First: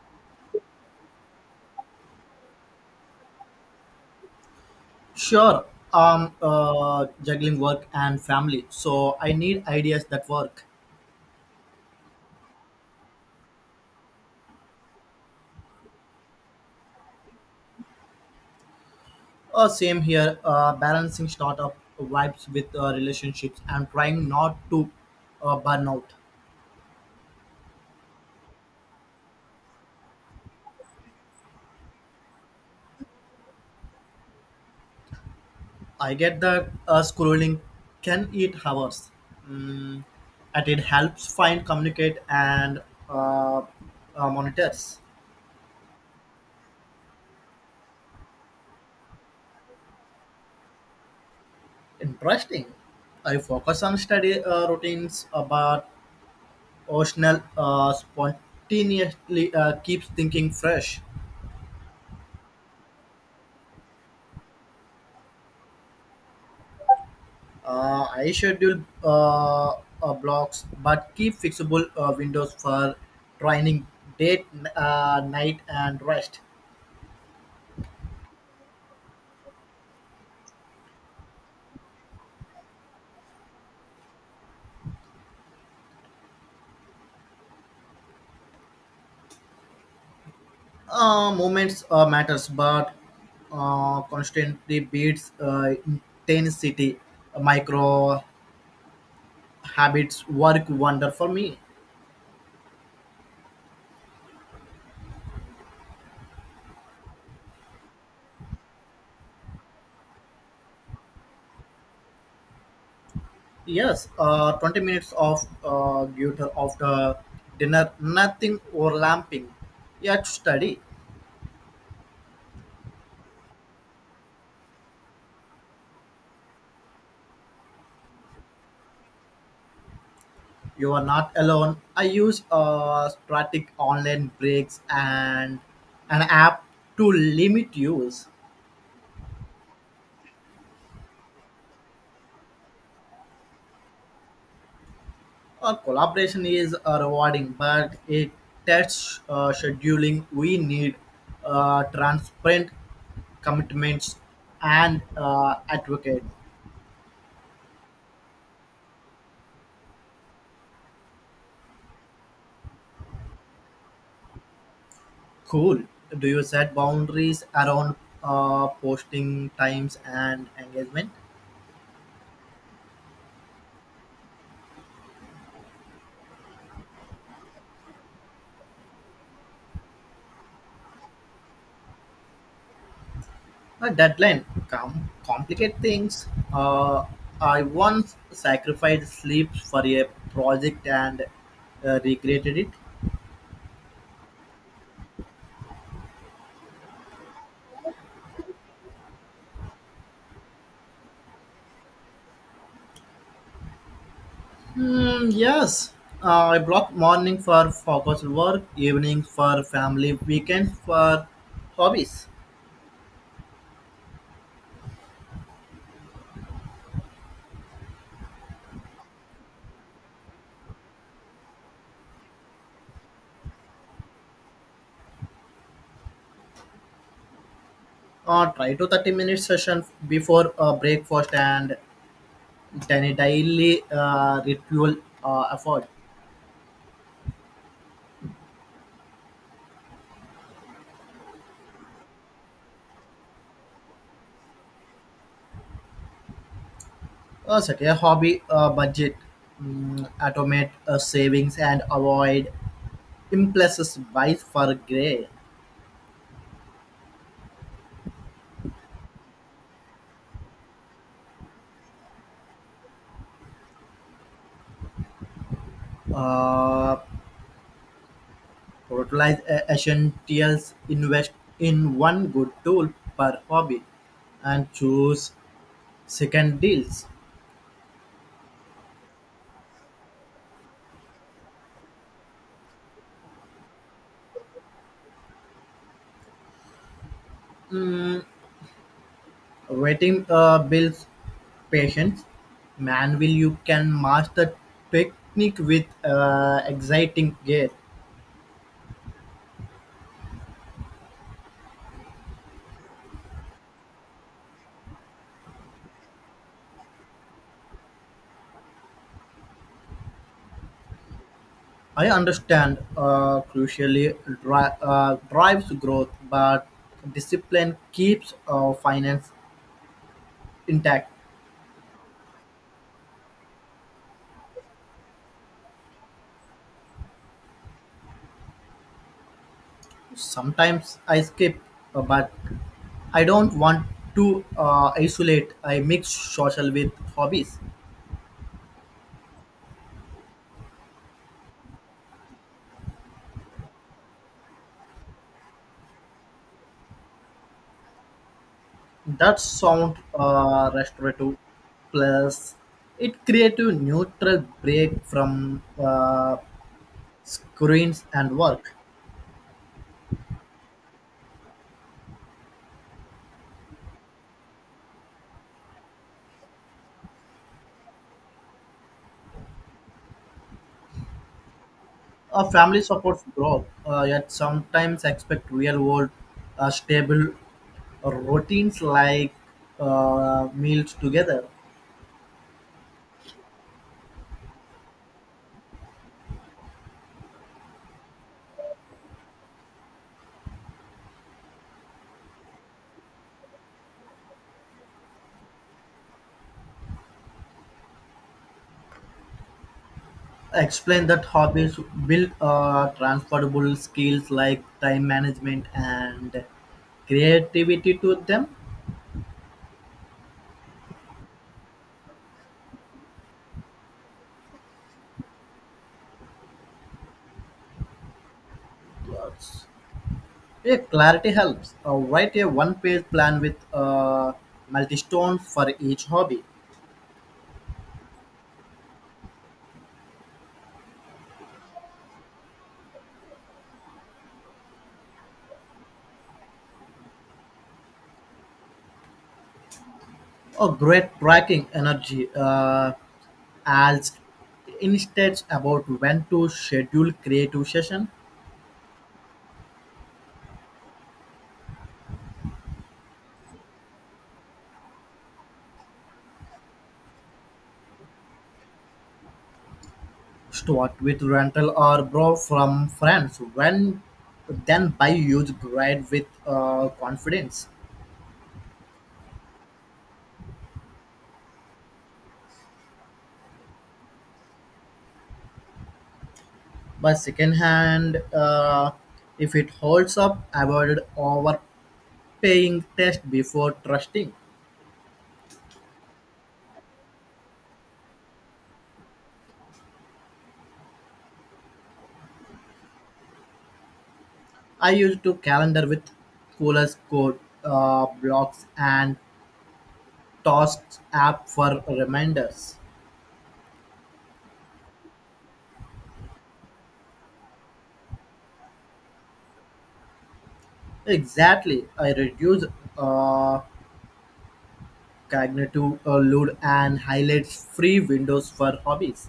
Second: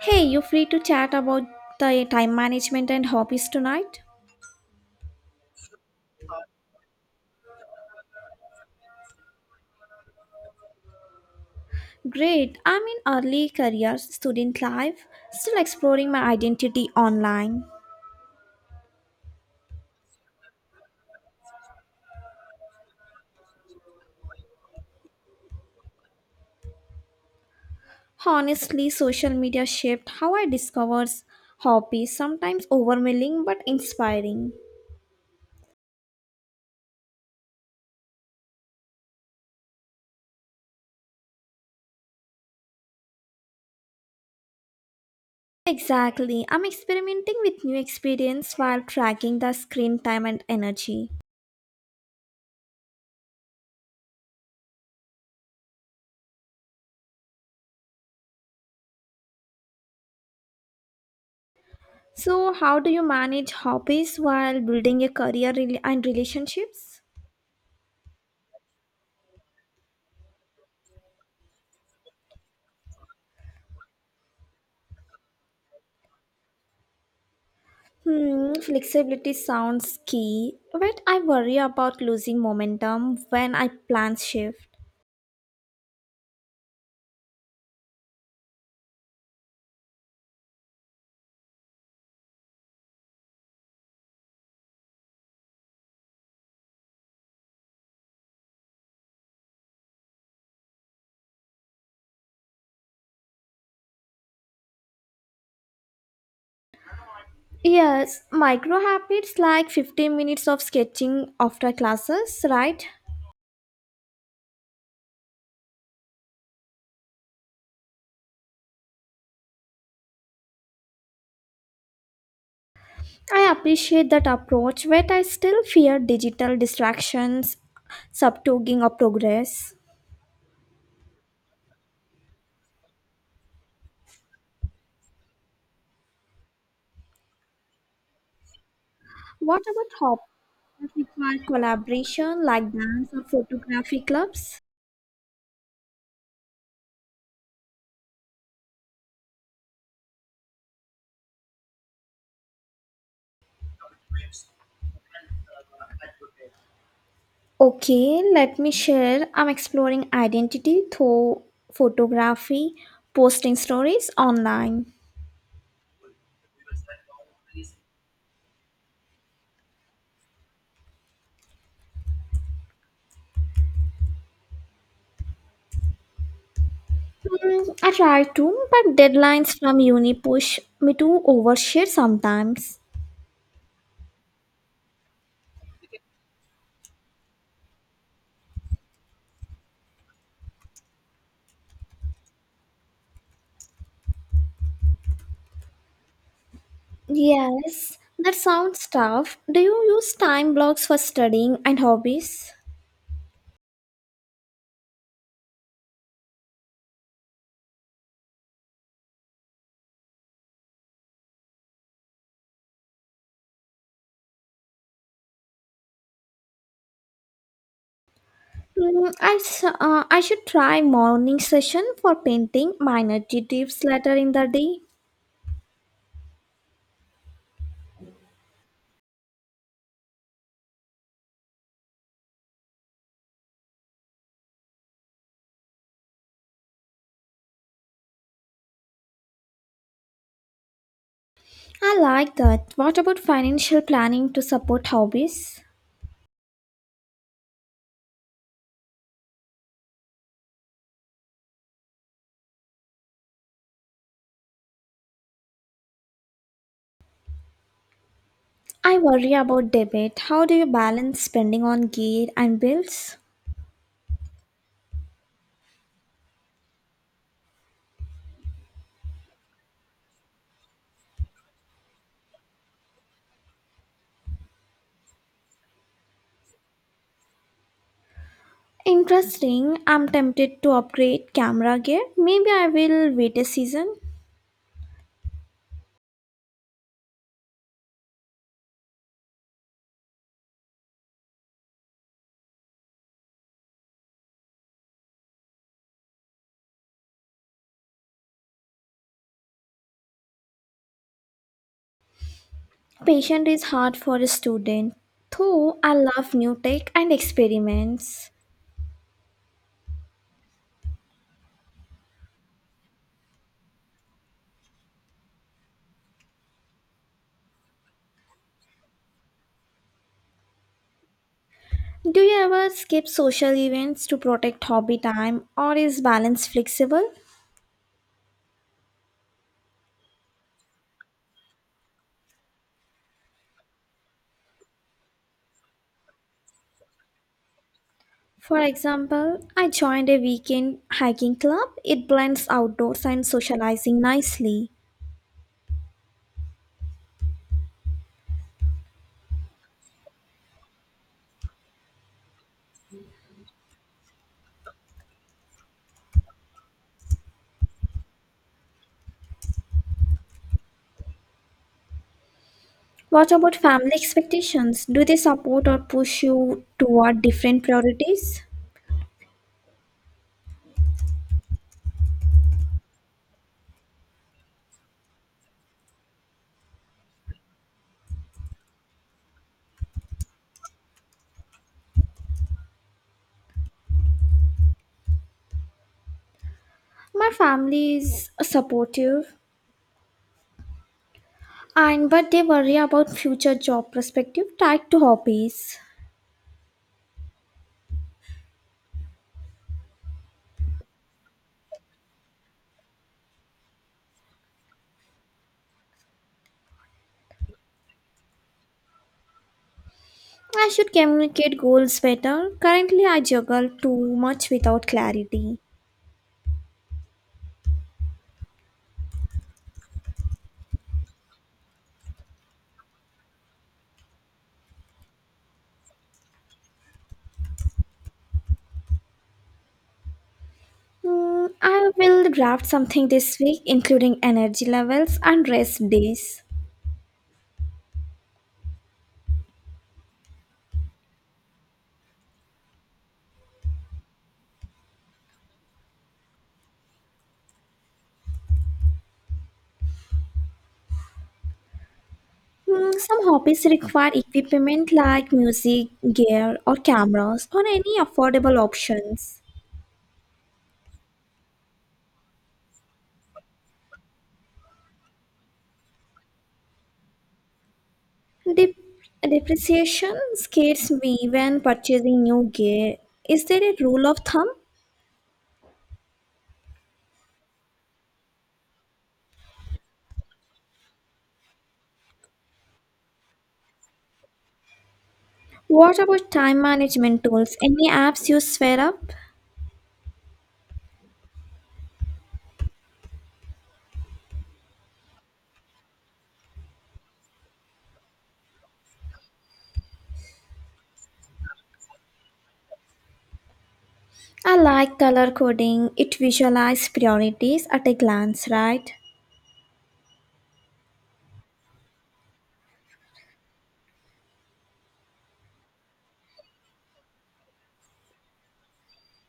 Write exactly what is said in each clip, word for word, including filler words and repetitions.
Hey, you free to chat about the time management and hobbies tonight? Sure, I'm uh, juggling work and family, so I need ideas that work. Great, I'm in early career student life, still exploring my identity online. Uh, same here, uh, balancing startup vibes with uh, relationships and trying not to uh, burn out. Honestly, social media shaped how I discovered hobbies, sometimes overwhelming but inspiring. I get that uh, scrolling can eat hours, mm, and it helps find, communicate, and uh, uh, monitors. Exactly, I'm experimenting with new experience while tracking the screen time and energy. Interesting. I focus on study uh, routines, uh, but Optional. uh, spontaneously uh, keeps thinking fresh. So, how do you manage hobbies while building a career rel- and relationships? Uh, I schedule uh, uh, blocks, but keep fixable uh, windows for training, date, uh, night, and rest. Hmm, flexibility sounds key, but I worry about losing momentum when I plans shift. Uh, moments uh, matters, but uh, constantly beats uh, intensity. Micro habits work wonder for me. Yes, micro habits like fifteen minutes of sketching after classes, right? Yes, uh, twenty minutes of uh, gutter after dinner, nothing overlapping. Yet study, I appreciate that approach, but I still fear digital distractions subtoging of progress. you are not alone. I use uh, static online breaks and an app to limit use. What about hobbies that require collaboration like dance or photography clubs? Our collaboration is uh, rewarding, but it tests uh, scheduling. We need uh, transparent commitments and uh, advocate. Okay, let me share. I'm exploring identity through photography, posting stories online. Cool. Do you set boundaries around uh, posting times and engagement? Hmm, I try to, but deadlines from uni push me to overshare sometimes. A deadline Come, complicate things. Uh, I once sacrificed sleep for a project and uh, regretted it. Yes, that sounds tough. Do you use time blocks for studying and hobbies? Hmm, yes. Uh, I block morning for focused work, evening for family, weekend for hobbies. Hmm, I, s- uh, I should try morning session for painting minor details later in the day. Uh, try to thirty minute session before uh, breakfast and it's an daily uh, ritual uh, effort. I like that. What about financial planning to support hobbies? Uh, set a hobby uh, budget, mm, automate uh, savings, and avoid impulses buys for gray. I worry about debit. How do you balance spending on gear and bills? Uh, prioritize uh, essentials, invest in one good tool per hobby, and choose second deals. Interesting. I'm tempted to upgrade camera gear. Maybe I will wait a season. Mm, waiting uh, builds patience. Manual you can master technique with uh, exciting gear. Patient is hard for a student, though I love new tech and experiments. I understand uh, crucially dri- uh, drives growth, but discipline keeps uh, finance intact. Do you ever skip social events to protect hobby time, or is balance flexible? Sometimes I skip, uh, but I don't want to uh, isolate. I mix social with hobbies. For example, I joined a weekend hiking club. It blends outdoors and socializing nicely. That sound uh, restorative, plus it creates a neutral break from uh, screens and work. What about family expectations? Do they support or push you toward different priorities? Uh, family supports growth, uh, yet sometimes expect real world uh, stable uh, routines like uh, meals together. My family is supportive and but they worry about future job perspective tied to hobbies. Explain that hobbies build uh, transferable skills like time management and creativity to them. I should communicate goals better. Currently I juggle too much without clarity. Yes. Yeah, clarity helps. Uh, write a one page plan with uh, multi stones for each hobby. Mm, I will draft something this week including energy levels and rest days. Oh, great tracking energy uh, as instead about when to schedule creative session. Mm, some hobbies require equipment like music, gear, or cameras, or any affordable options. Start with rental or borrow from friends. When then buy used grade with uh, confidence. Dep- Depreciation scares me when purchasing new gear. Is there a rule of thumb? But second hand, uh, if it holds up, avoid overpaying test before trusting. What about time management tools? Any apps you swear up? I used to calendar with coolers code uh, blocks and tasks app for reminders. I like color coding. It visualizes priorities at a glance, right? Exactly. I reduce uh, cognitive uh, load and highlights free windows for hobbies.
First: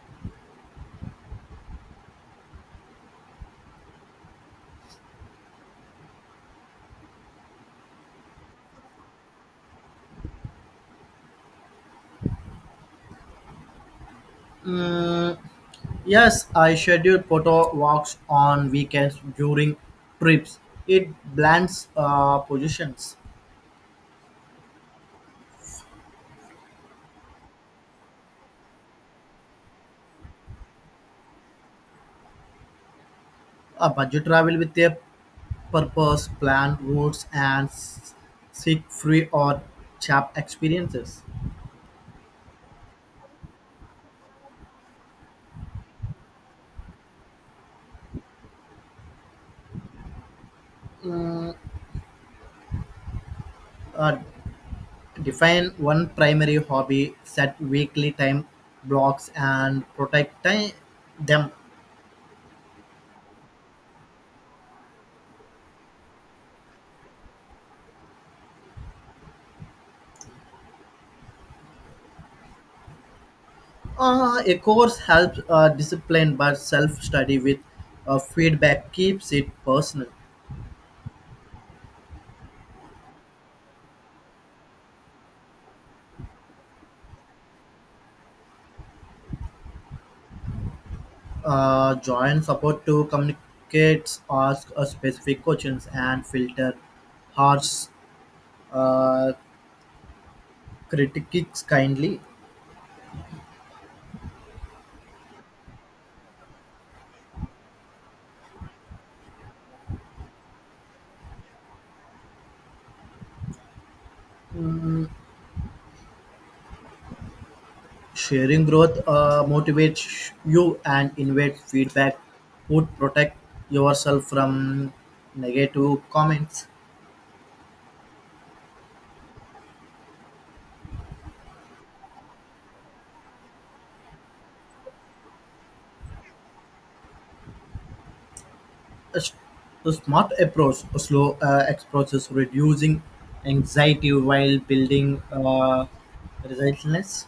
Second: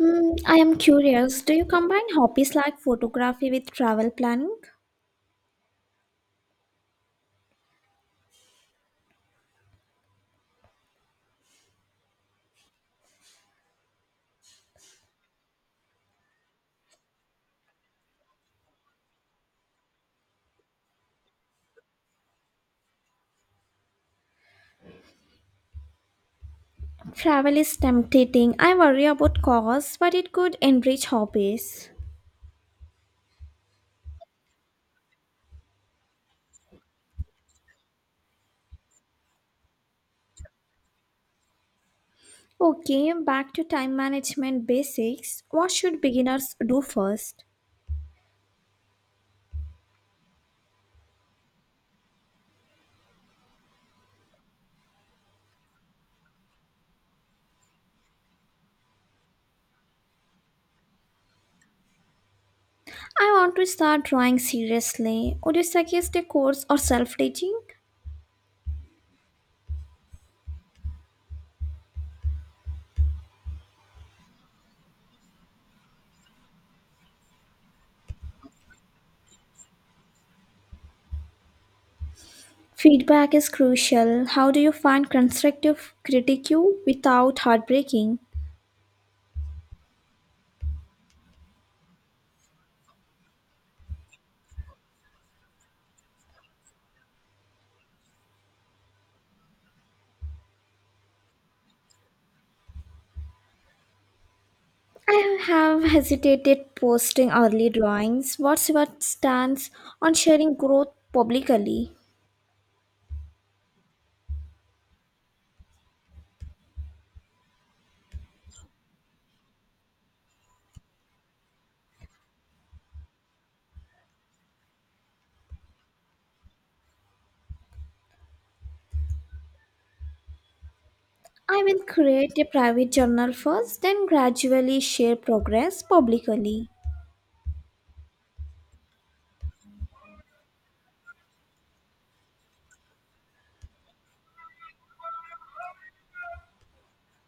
Hmm, I am curious. Do you combine hobbies like photography with travel planning? Mm, yes, I schedule photo walks on weekends during trips. It blends uh, positions. Travel is tempting. I worry about costs, but it could enrich hobbies. A budget travel with a purpose, planned routes, and s- seek free or cheap experiences. Okay, back to time management basics. What should beginners do first? Uh, Define one primary hobby, set weekly time blocks, and protect time. Them. I want to start drawing seriously. Would you suggest a course or self teaching? Uh, a course helps uh, discipline, but self study with uh, feedback keeps it personal. Feedback is crucial. How do you find constructive critique without heartbreaking? Uh, join support to communicate, ask uh, specific questions, and filter harsh uh, critiques kindly. I have hesitated posting early drawings. What's your stance on sharing growth publicly? Sharing growth uh, motivates you and invite feedback would protect yourself from negative comments. I will create a private journal first, then gradually share progress publicly. A, s- a smart approach, a slow uh, approaches reducing anxiety while building uh, resilience.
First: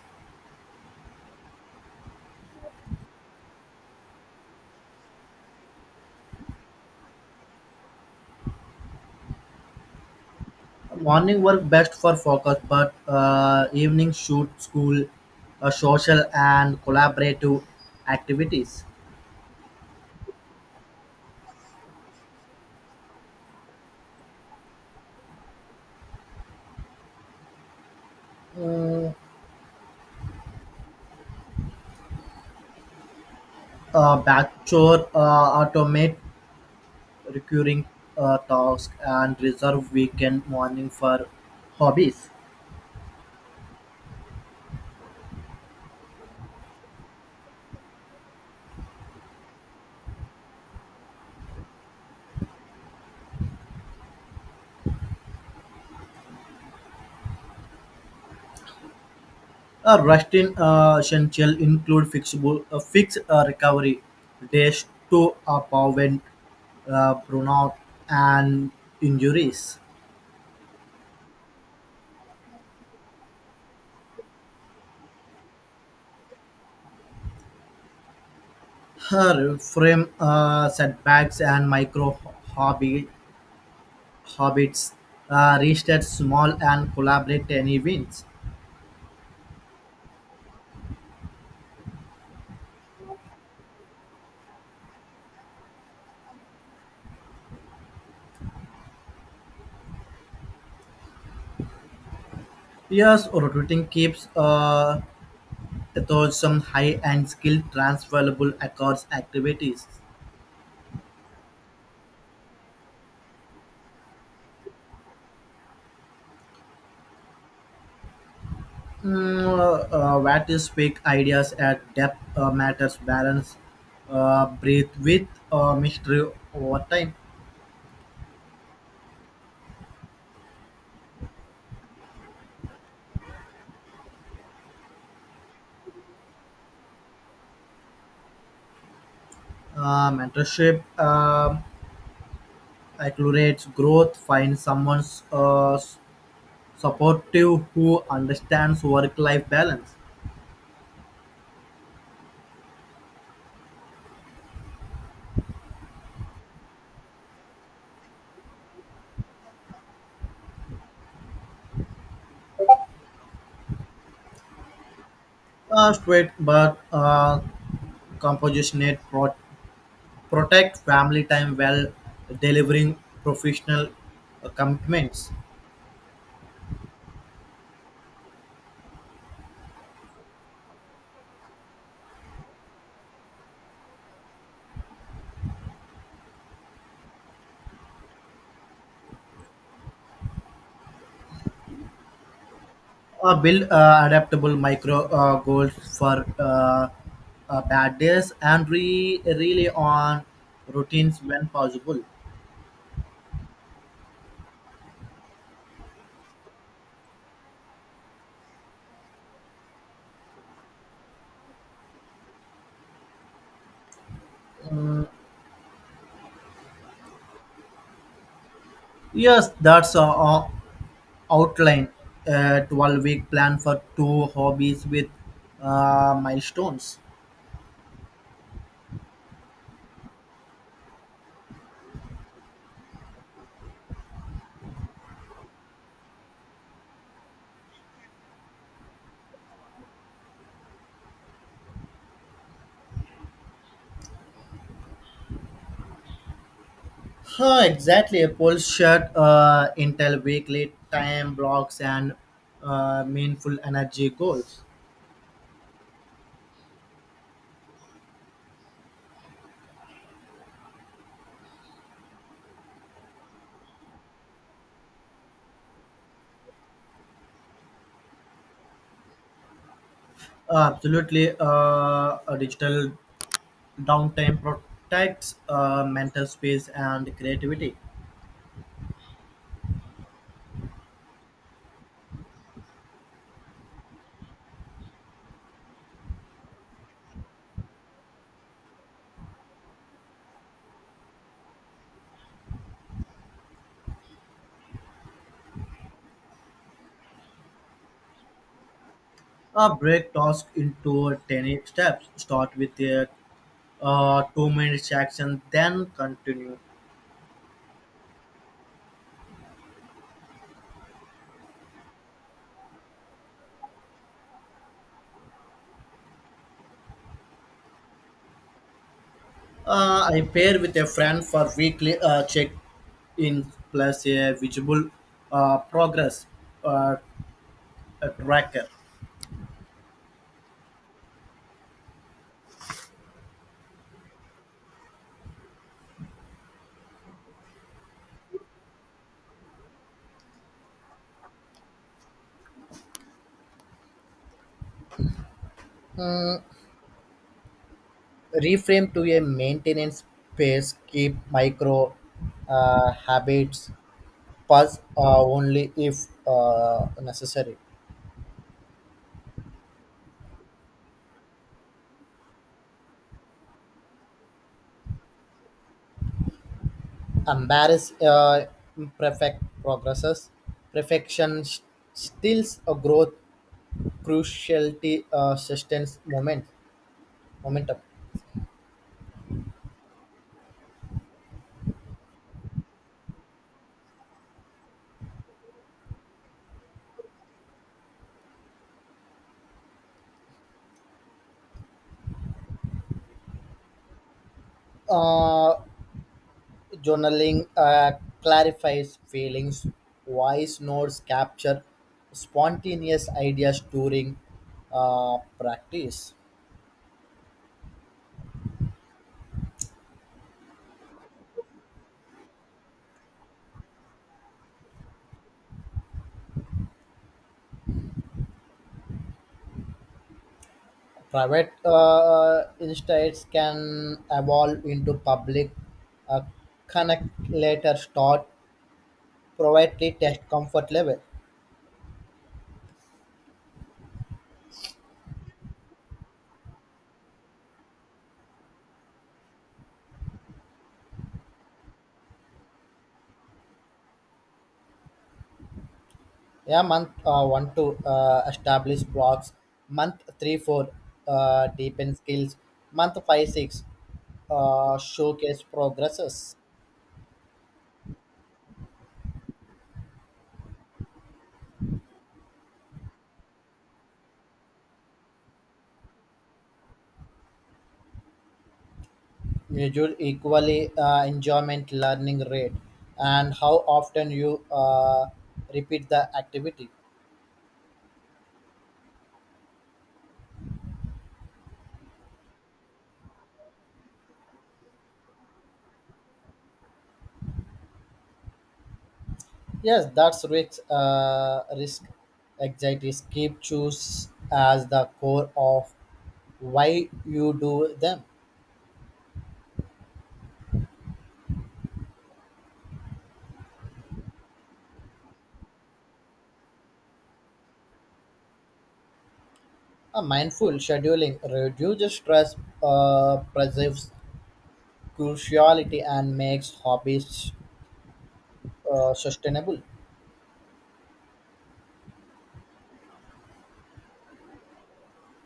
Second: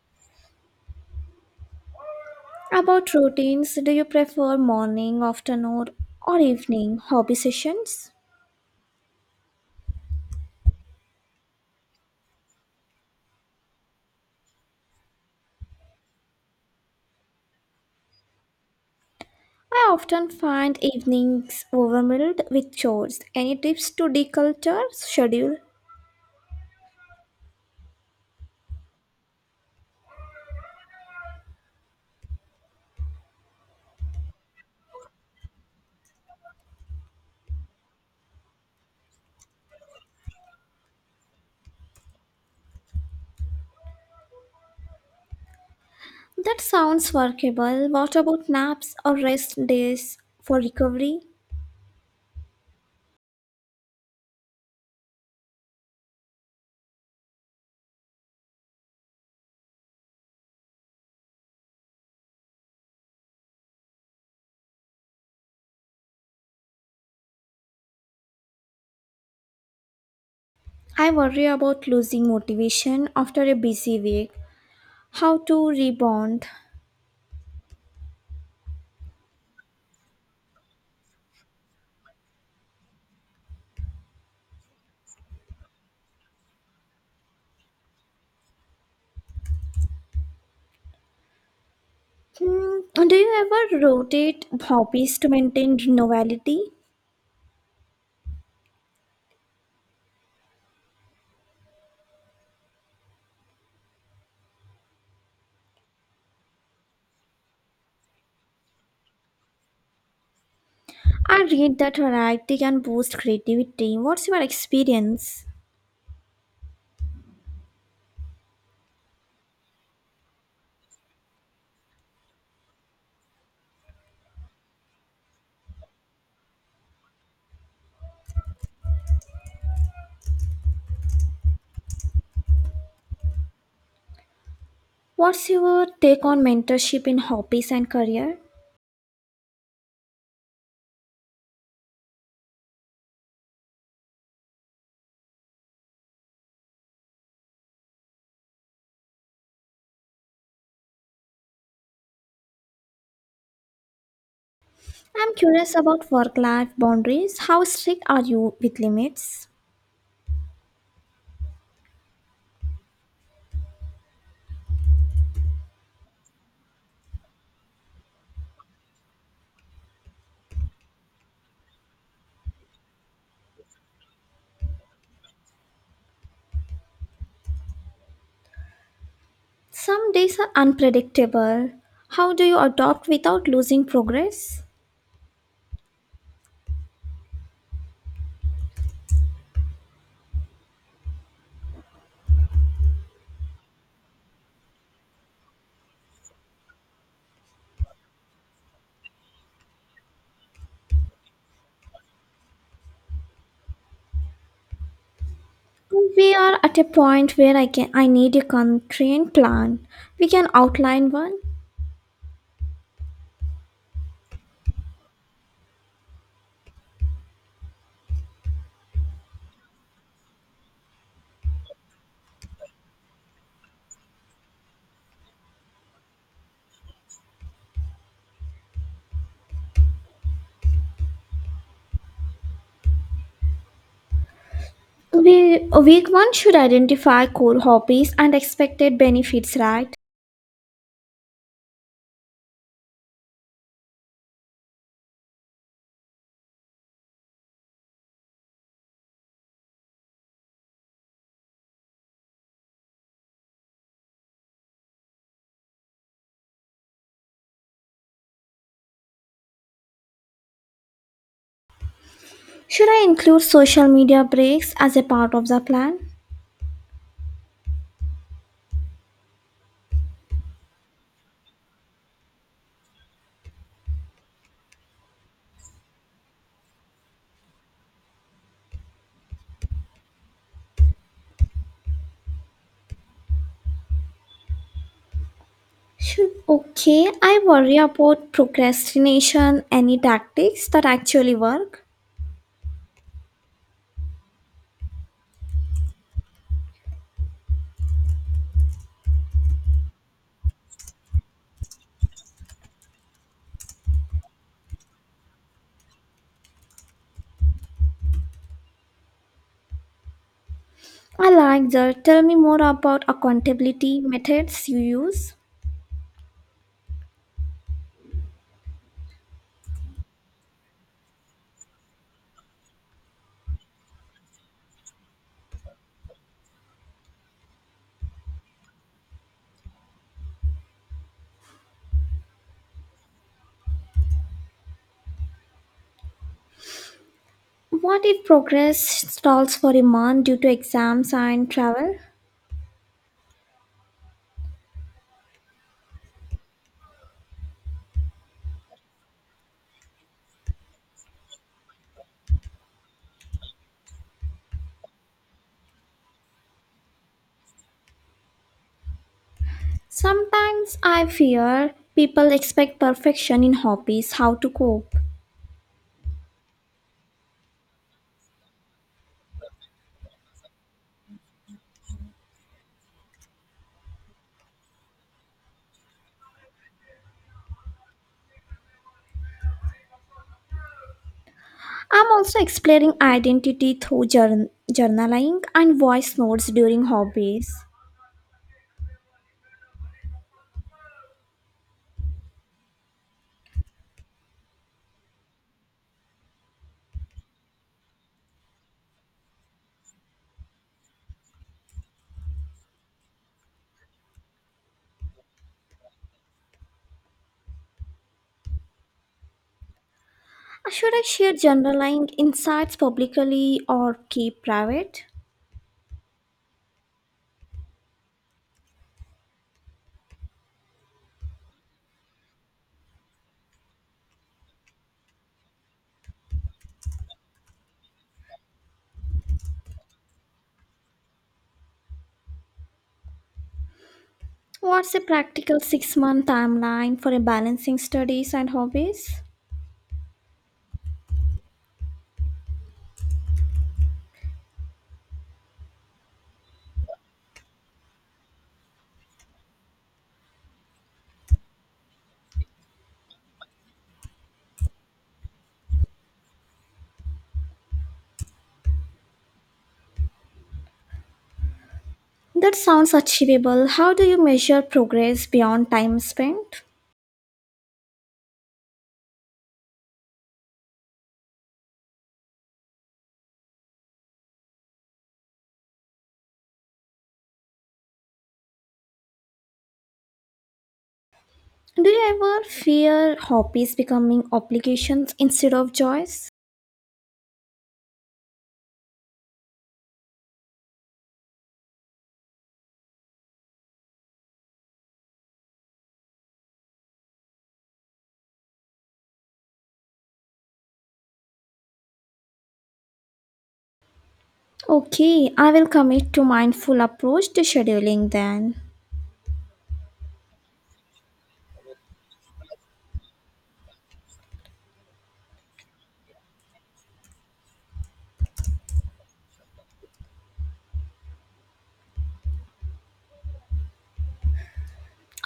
About routines, do you prefer morning, afternoon, or evening hobby sessions? Morning work best for focus, but uh, evening shoot school, uh, social and collaborative activities. I often find evenings overwhelmed with chores. Any tips to declutter schedule? Mm, uh, backdoor uh, automate recurring uh, tasks, and reserve weekend morning for hobbies. That sounds workable. What about naps or rest days for recovery? A resting uh, essential include fixable, uh, fixed uh, recovery days to prevent uh, burnout and injuries. I worry about losing motivation after a busy week. How to rebound? Her frame uh, setbacks and micro hobby habits uh, reached at small and collaborate any wins. Hmm, do you ever rotate hobbies to maintain novelty? Yes, rotating keeps uh, though some high-end skilled transferable across activities, I read that variety can boost creativity. What's your experience? mm, uh, what is peak ideas at depth uh, matters balance, uh, breathe with uh, mystery over time. What's your take on mentorship in hobbies and career? Uh, mentorship um, accelerates growth. Find someone's uh, supportive who understands work-life balance. I'm curious about work life boundaries. How strict are you with limits? Uh, straight but uh, compositionate pro- protect family time while delivering professional uh, commitments. Some days are unpredictable. How do you adopt without losing progress? Uh, build uh, adaptable micro uh, goals for uh, uh, bad days and re- rely on routines when possible. We are at a point where I can I need a constraint plan. We can outline one. Yes, that's a uh, outline. Uh, twelve week plan for two hobbies with uh, milestones. We, week one should identify core hobbies and expected benefits, right? Huh, exactly. A Apple shirt, uh, Intel weekly time blocks, and uh, meaningful energy goals. Should I include social media breaks as a part of the plan? Absolutely, uh, a digital downtime protects uh, mental space and creativity. Should Okay, I worry about procrastination. Any tactics that actually work? Uh, break task into ten steps. Start with a uh, two minute action, then continue. I like that. Tell me more about accountability methods you use. Uh, I pair with a friend for weekly uh, check in plus a visible uh, progress uh, tracker. What if progress stalls for a month due to exams and travel? Reframe to a maintenance phase keep micro uh, habits pause uh, only if uh, necessary. Sometimes I fear people expect perfection in hobbies. How to cope? Embarrass uh, imperfect progresses. Perfection s- Steals a growth cruciality uh, sustains moment momentum. I'm also exploring identity through journ- journaling and voice notes during hobbies. Uh, journaling uh, clarifies feelings. Voice notes capture spontaneous ideas during uh, practice. Should I share journaling insights publicly or keep private? Private uh, uh, insights can evolve into public uh, connect later start privately test comfort level. What's a practical six month timeline for a balancing studies and hobbies? Yeah, month uh, one to uh, establish blocks. Month three four uh, deepen skills. Month five six uh, showcase progresses. That sounds achievable. How do you measure progress beyond time spent? Measure equally uh, enjoyment learning rate and how often you uh, repeat the activity. Do you ever fear hobbies becoming obligations instead of joys? Yes, that's risk. Uh, risk anxiety. Keep choose as the core of why you do them. Okay, I will commit to mindful approach to scheduling then. A mindful scheduling reduces stress, uh, preserves cruciality, and makes hobbies uh, sustainable.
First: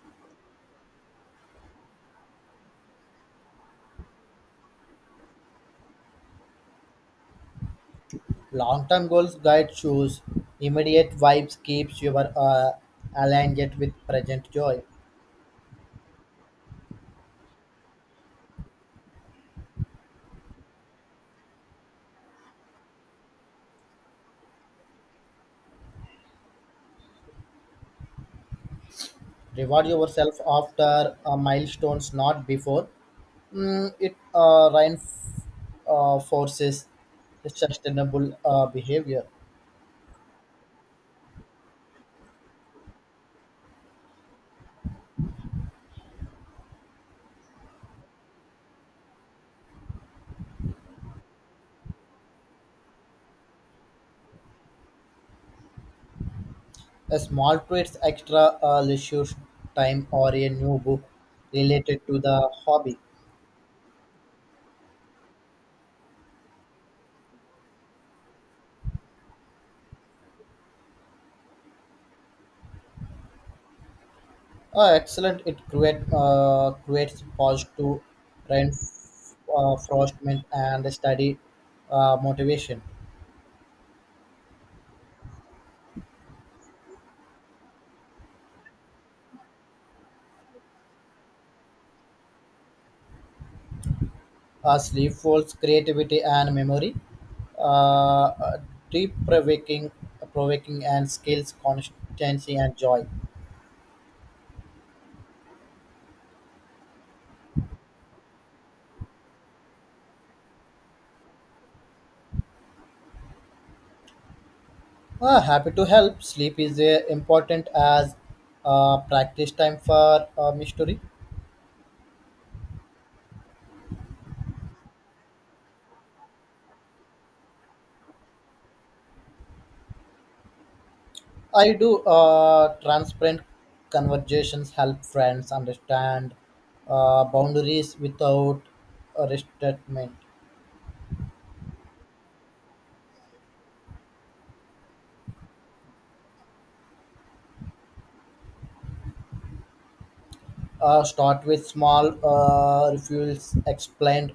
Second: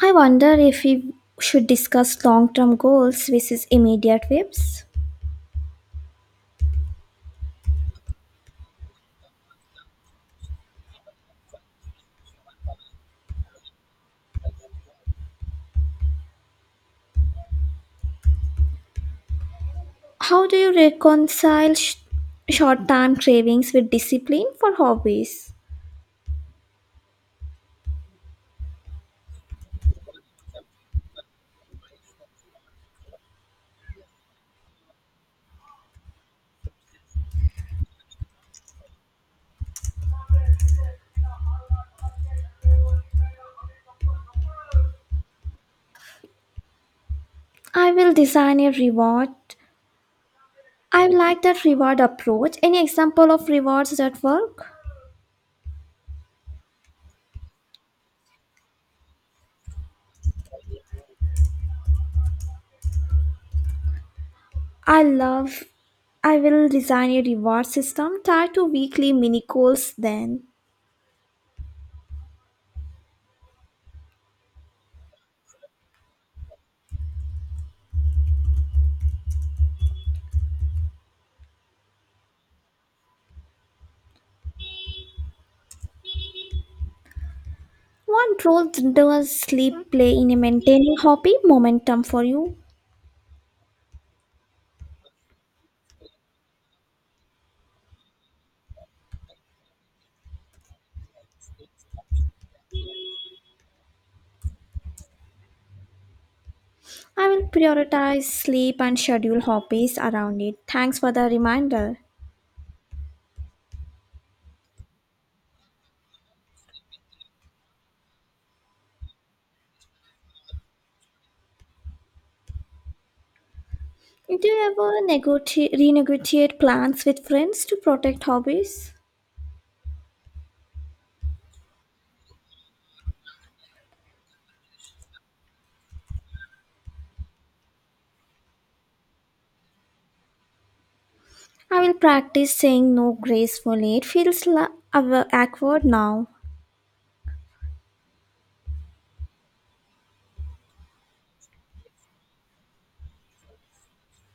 I wonder if we should discuss long term goals versus immediate whips. Long-term goals guide choose. Immediate vibes keeps your uh, aligned with present joy. How do you reconcile sh- short term cravings with discipline for hobbies? Reward yourself after uh, milestones, not before. Mm, it uh, reinforces sustainable uh, behavior. I will design a reward. I like that reward approach. Any example of rewards that work? A small treats, extra uh, leisure time, or a new book related to the hobby. I love. I will design a reward system tied to weekly mini goals then. Uh, excellent! It create, uh, creates positive reinforcement and study uh, motivation. What role does sleep play in maintaining hobby momentum for you? Uh, sleep folds creativity and memory. Uh, uh, deep provoking, provoking and skills, constancy and joy. I will prioritize sleep and schedule hobbies around it. Thanks for the reminder. Ah, happy to help. Sleep is uh, important as uh, practice time for uh, mystery. Do you ever negoti- renegotiate plans with friends to protect hobbies? I do uh, transparent conversations help friends understand uh, boundaries without uh, resentment. I will practice saying no gracefully. It feels la- aw- awkward now. Uh, start with small uh, refusals, explain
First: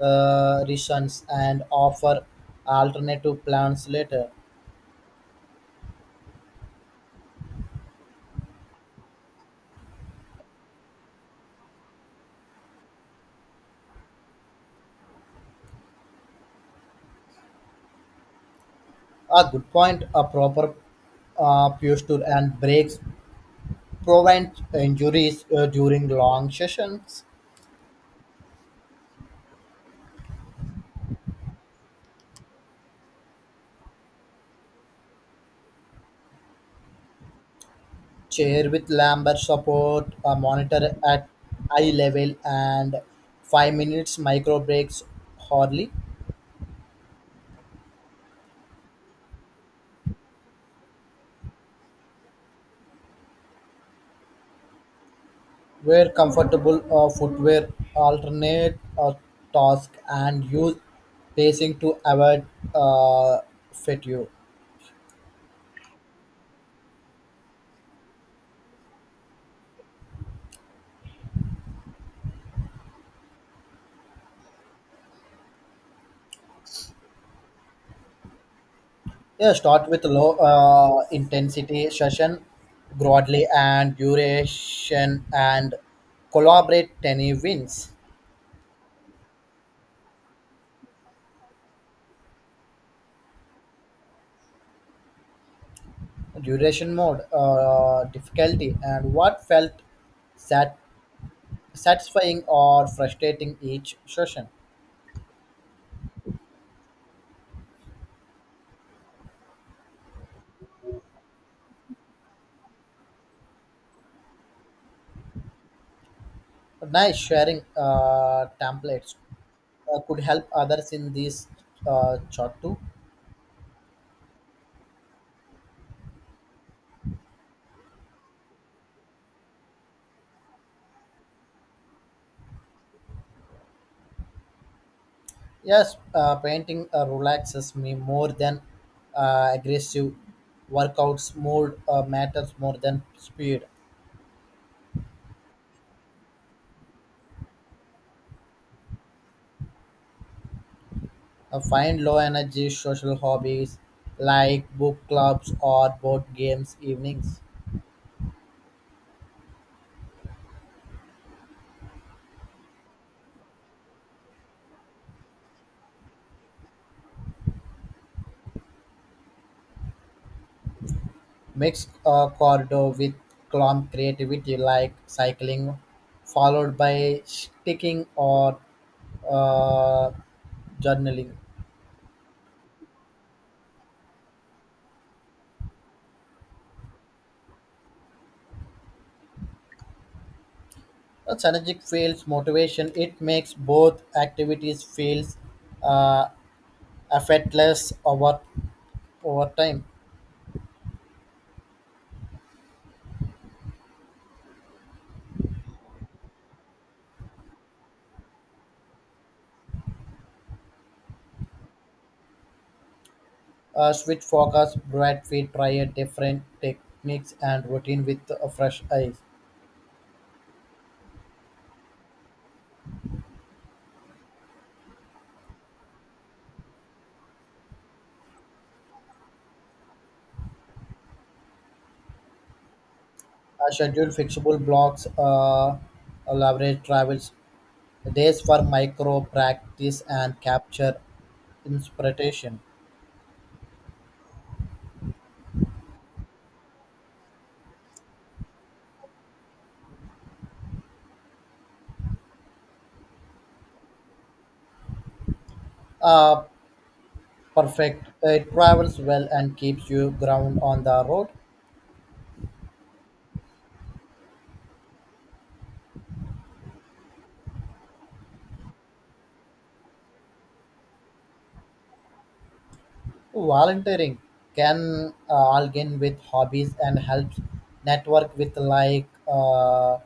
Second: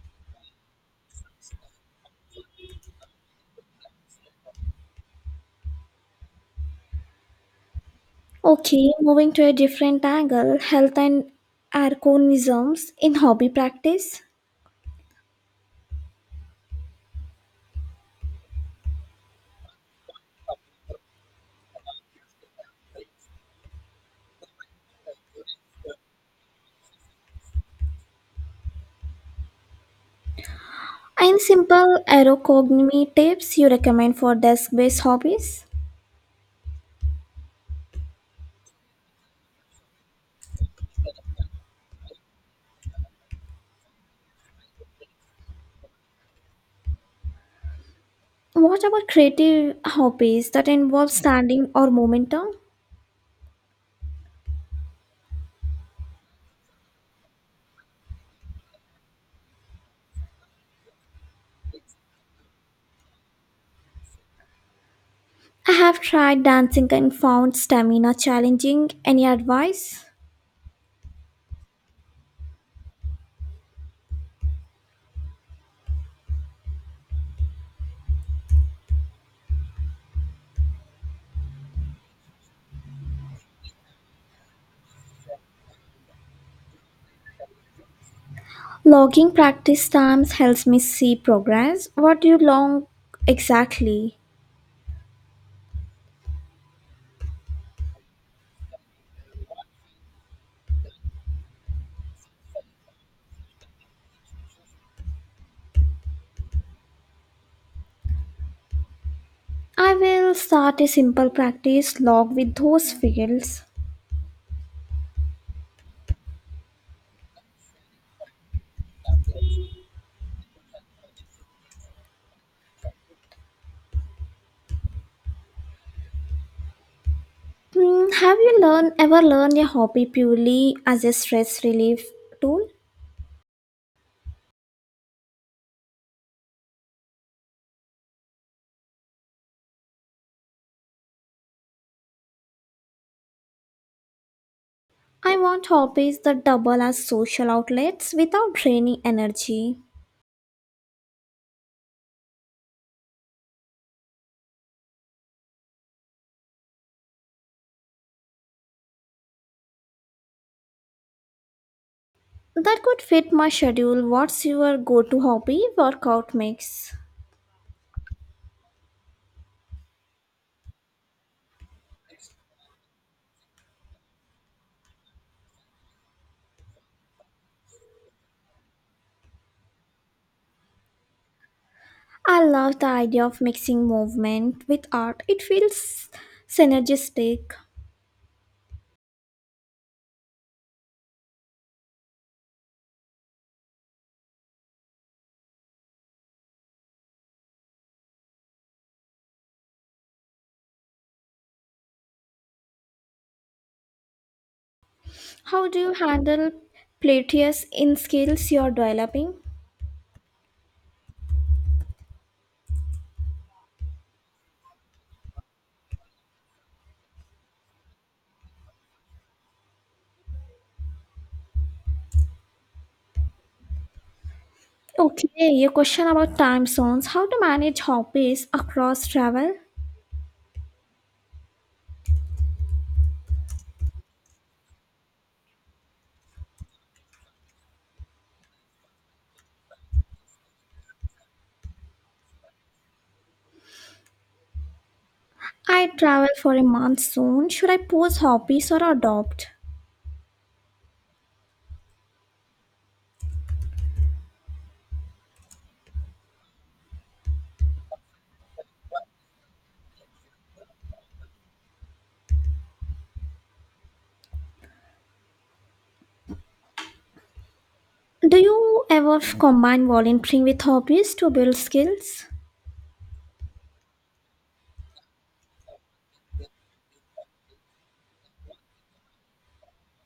uh, reasons, and offer alternative plans later. Okay, moving to a different angle, health and arconisms in hobby practice. A good point. A proper uh, posture and breaks prevent injuries uh, during long sessions, Any simple aeroconomy tips you recommend for desk based hobbies? chair with lumbar support, a monitor at eye level, and five minutes micro breaks hourly. What about creative hobbies that involve standing or momentum? Wear comfortable uh, footwear, alternate uh, task, and use pacing to avoid uh, fatigue. I have tried dancing and found stamina challenging. Any advice? Yeah, start with low uh, intensity session broadly and duration and collaborate ten wins. Logging practice times helps me see progress. What do you log exactly? Duration mode, uh, difficulty, and what felt sat- satisfying or frustrating each session. I will start a simple practice log with those fields. Nice sharing uh, templates uh, could help others in this uh, chart too. Hmm, have you learned ever learned a hobby purely as a stress relief tool? Yes, uh, painting uh, relaxes me more than uh, aggressive workouts. Mood uh, matters more than speed. I want hobbies that double as social outlets without draining energy. Uh, find low energy social hobbies like book clubs or board games evenings. That could fit my schedule. What's your go to hobby workout mix? Mix uh, cardio with calm creativity like cycling, followed by sticking or uh, journaling. I love the idea of mixing movement with art, it feels synergistic. A synergic feels motivation. It makes both activities feels uh, effortless over over time. How do you handle plateaus in skills you're developing? Uh, switch focus, bright feet, try a different techniques and routine with a fresh eyes. Okay, a question about time zones. How to manage hobbies across travel? Uh, schedule flexible blocks, uh, leverage travels days for micro practice and capture inspiration. I travel for a month soon. Should I pause hobbies or adopt? Uh, perfect. It travels well and keeps you ground on the road. Do you ever combine volunteering with hobbies to build skills? Volunteering can uh, align with hobbies and helps network with like uh,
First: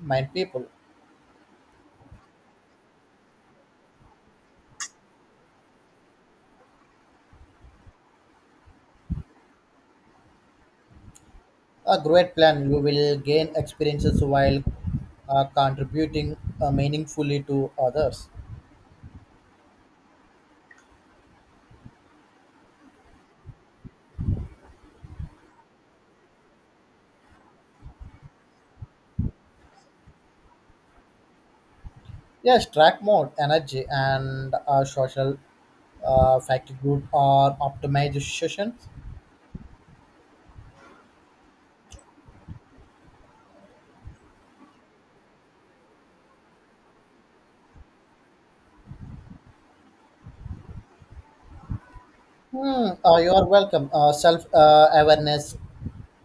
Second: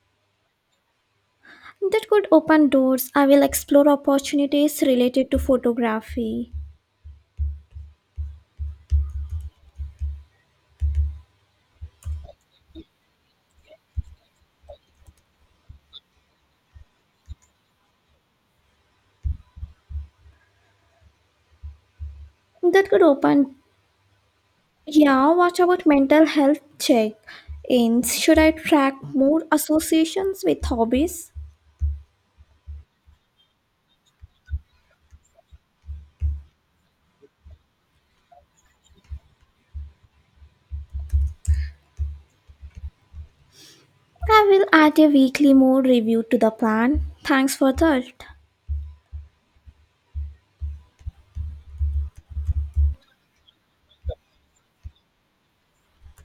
mind people. That could open doors. I will explore opportunities related to photography. A great plan. You will gain experiences while uh, contributing uh, meaningfully to others. That could open. Yeah, what about mental health check ins? Should I track more associations with hobbies? Yes, track mode, energy, and uh, social uh, fatigue or optimization. I will add a weekly more review to the plan. Thanks for that. Hmm, uh, you are welcome. Uh, Self uh, awareness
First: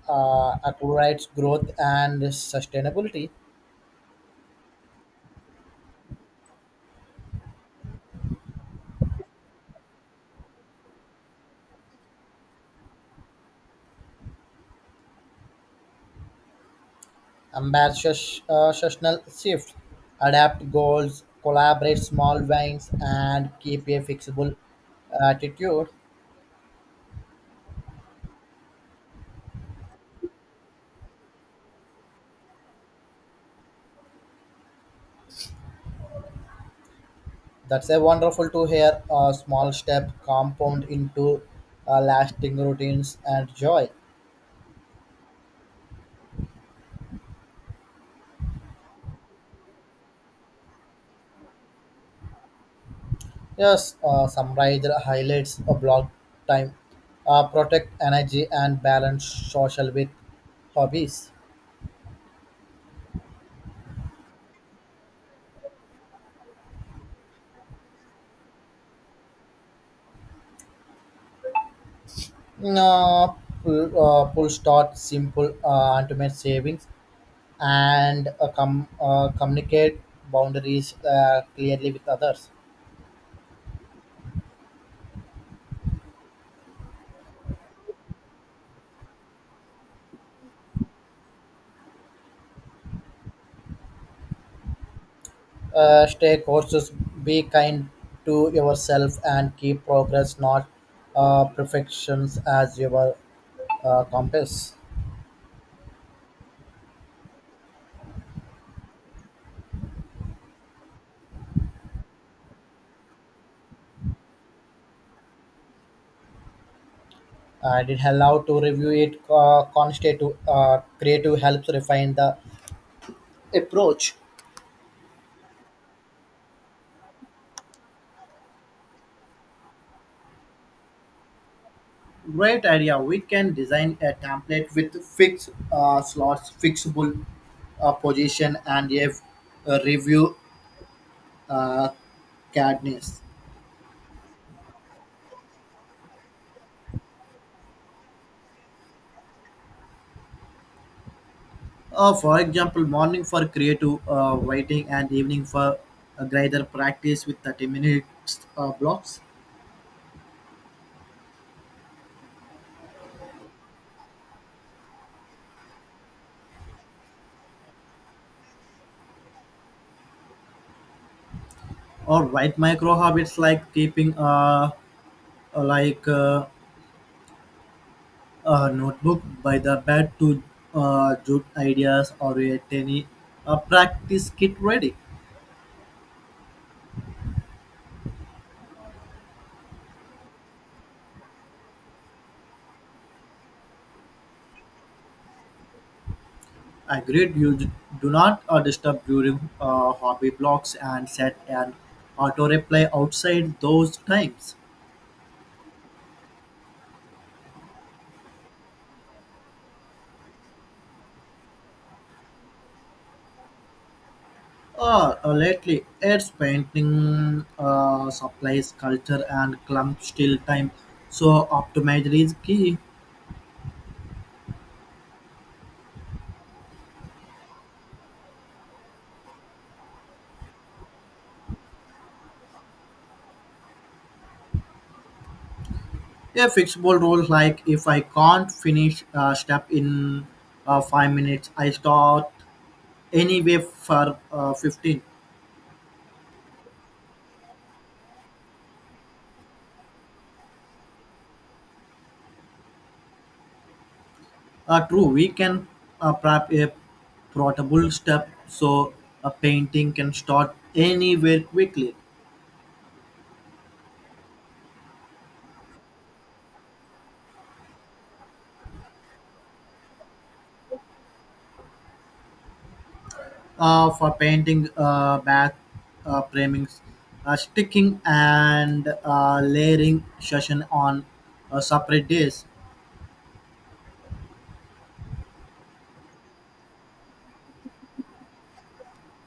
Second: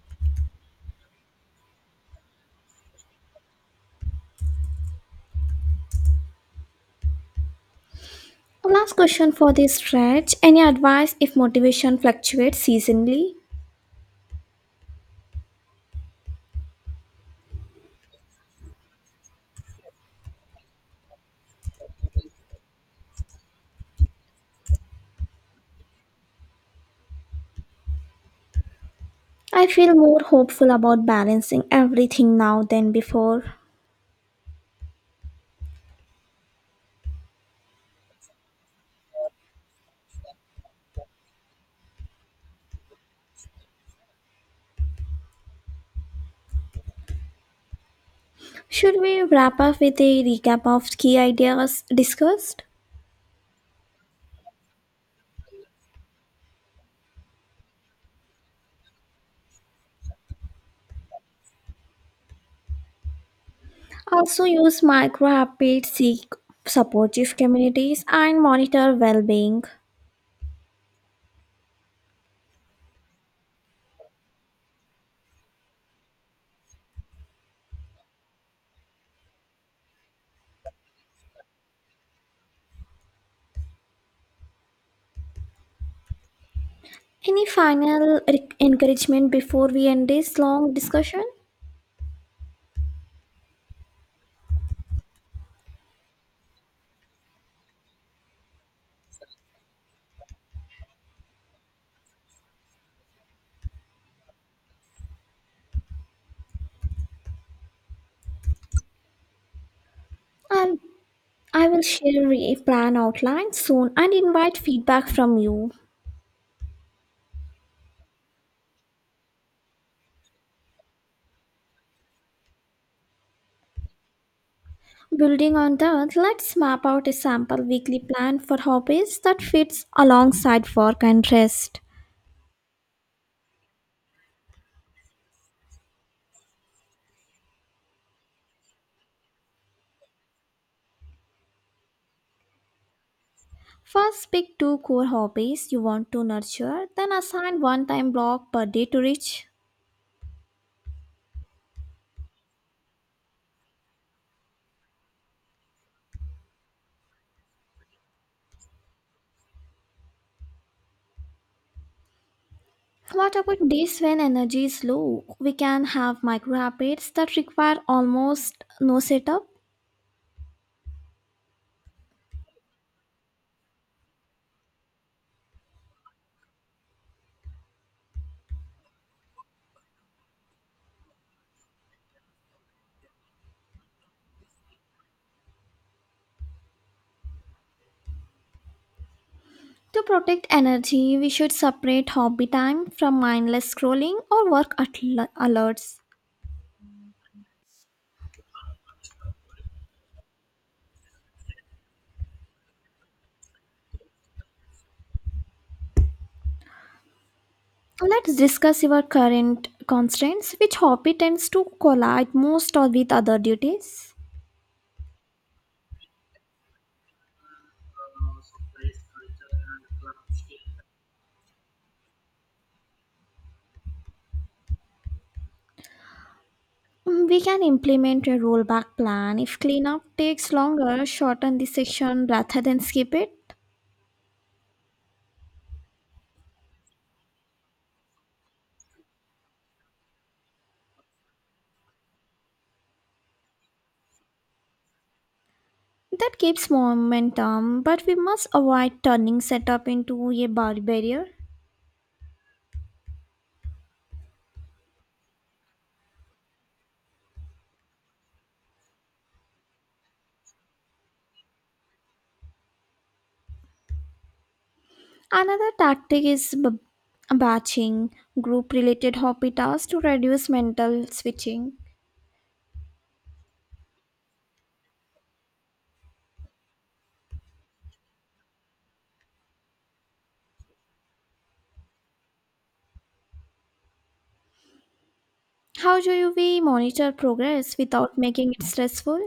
uh, accelerates growth and sustainability. Last question for this stretch. Any advice if motivation fluctuates seasonally? Ambitious uh, seasonal shift. Adapt goals, collaborate small wins, and keep a flexible attitude. I feel more hopeful about balancing everything now than before. That's a wonderful to hear. A small step compound into uh, lasting routines and joy. Should we wrap up with a recap of key ideas discussed? Yes, uh, summarize the highlights of blog time. Uh, protect energy and balance social with hobbies. Also, use micro habits, seek supportive communities, and monitor well being. Mm, Uh, pull, uh, pull start simple uh, ultimate savings and uh, com- uh, communicate boundaries uh, clearly with others. Any final re- encouragement before we end this long discussion? Uh, stay courses, be kind to yourself and keep progress, not uh, perfections as your uh, compass. I'll, I will share a plan outline soon and invite feedback from you. And it allows to review it uh, constitute uh, creative helps refine the approach. Building on that, let's map out a sample weekly plan for hobbies that fits alongside work and rest. Great idea, we can design a template with fixed uh, slots fixable uh, position and a, a review uh, cadence. First, pick two core hobbies you want to nurture, then assign one time block per day to reach. Uh, for example morning for creative uh, writing and evening for a greater practice with thirty minutes uh, blocks, What about days when energy is low? We can have micro habits that require almost no setup. or write micro habits like keeping uh, like uh, a notebook by the bed to uh, jot ideas or a tiny uh, practice kit ready. To protect energy, we should separate hobby time from mindless scrolling or work atl- alerts. Agreed, you d- do not uh, disturb during uh, hobby blocks and set an auto reply outside those times. Let's discuss your current constraints. Which hobby tends to collide most or with other duties? Uh, uh, lately, it's painting uh, supplies, culture, and clump still time, so optimizer is key. Mm, we can implement a rollback plan. If cleanup takes longer, shorten the section rather than skip it. A fixable rule like if I can't finish a step in uh, five minutes, I start anyway for uh, fifteen. That keeps momentum, but we must avoid turning setup into a bar- barrier. Uh, true, we can uh, prep a portable step so a painting can start anywhere quickly. Another tactic is b- batching, group related hobby tasks to reduce mental switching. Uh, for painting uh, back uh, framings uh, sticking and uh, layering session on uh, separate days. How do you- we monitor progress without making it stressful?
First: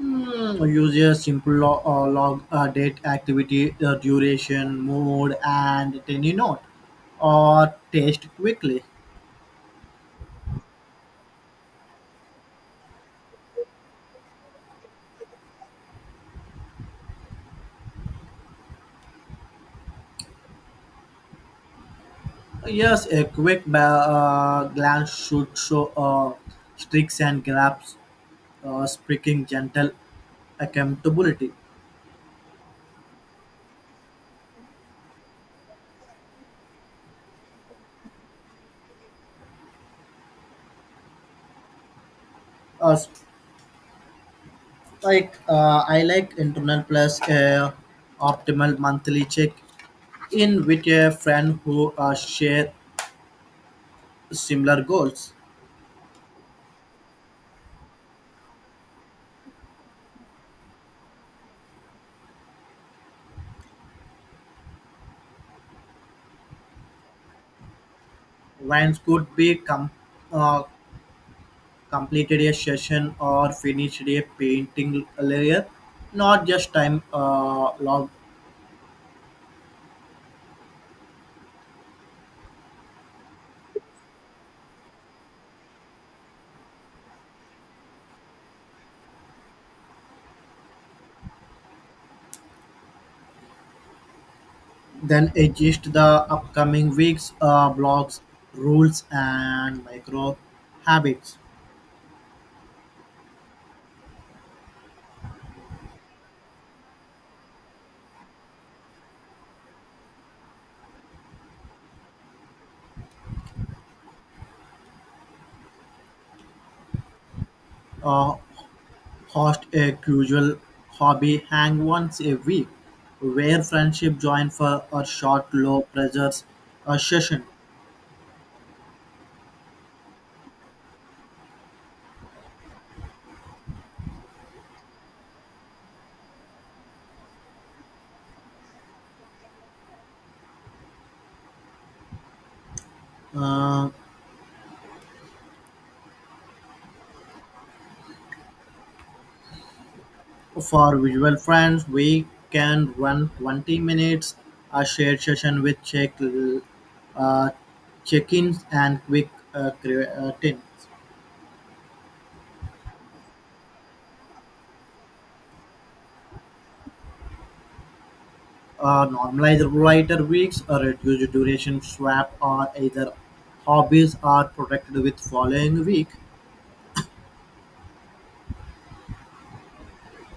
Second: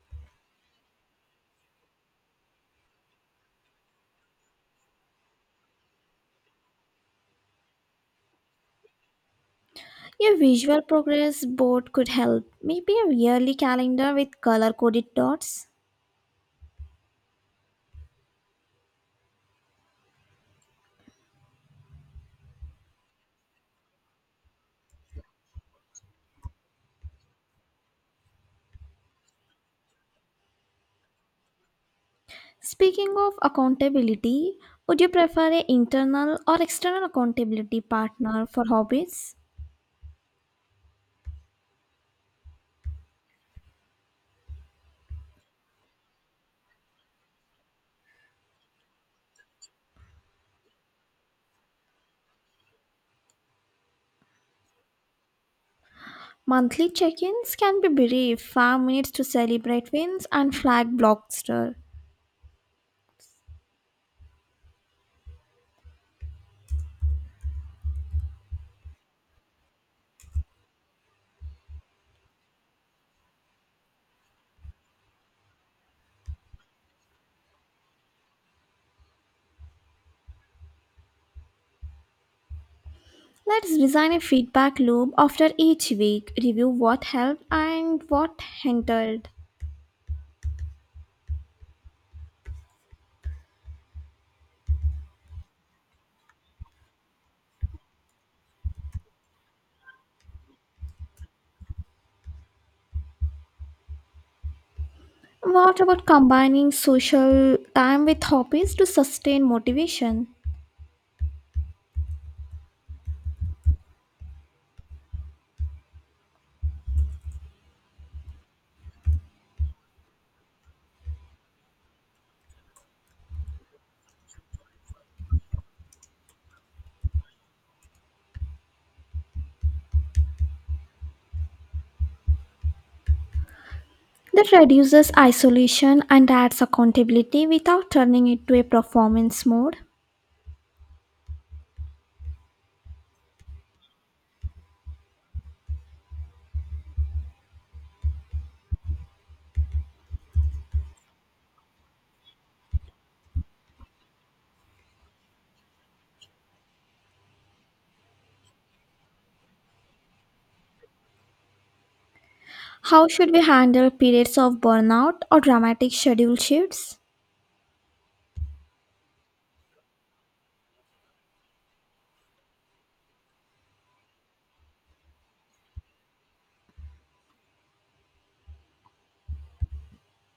Hmm, use a simple log, uh, log uh, date activity uh, duration mode and tiny note or taste quickly. A visual progress board could help, maybe a yearly calendar with color coded dots. Yes, a quick ba- uh, glance should show uh, streaks and gaps, uh, speaking gentle accountability. Speaking of accountability, would you prefer an internal or external accountability partner for hobbies? Uh, like uh, I like internal plus uh, optimal monthly check in with a friend who uh, share similar goals. Monthly check ins can be brief, five minutes to celebrate wins and flag blockster. Wines could be com- uh, completed a session or finished a painting layer, not just time uh, log. Let's design a feedback loop after each week, review what helped and what hindered. Then adjust the upcoming weeks, uh, blogs, rules, and micro habits. What about combining social time with hobbies to sustain motivation? Uh, Host a casual hobby hang once a week, where friendship join for a short, low pressure uh, session. That reduces isolation and adds accountability without turning it to a performance mode. Uh, for visual friends, we can run twenty minutes a shared session with check uh, check-ins and quick uh, creatine. How should we handle periods of burnout or dramatic schedule shifts? Uh, Normalized writer weeks, a reduced duration swap are either hobbies are protected with following week.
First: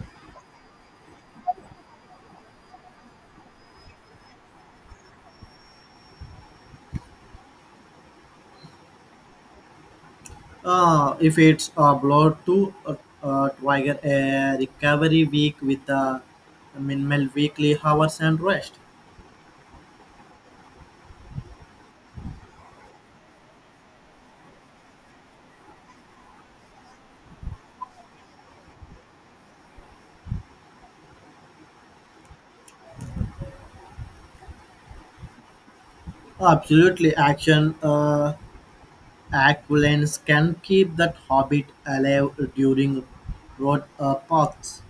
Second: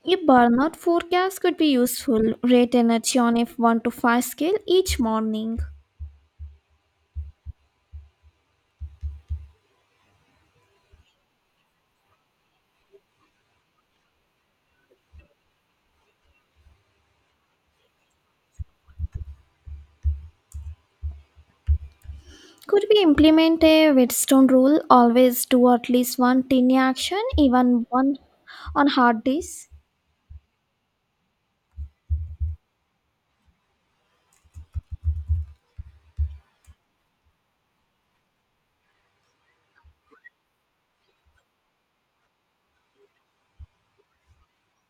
A burnout forecast could be useful. Rate energy on a one to five scale each morning. Uh, if it's a blow to uh, uh, trigger a recovery week with a minimal weekly hours and rest. Could we implement a Whetstone rule? Always do at least one tiny action, even one on hard days. Absolutely, action uh, acquaintance can keep that habit alive during road uh, paths.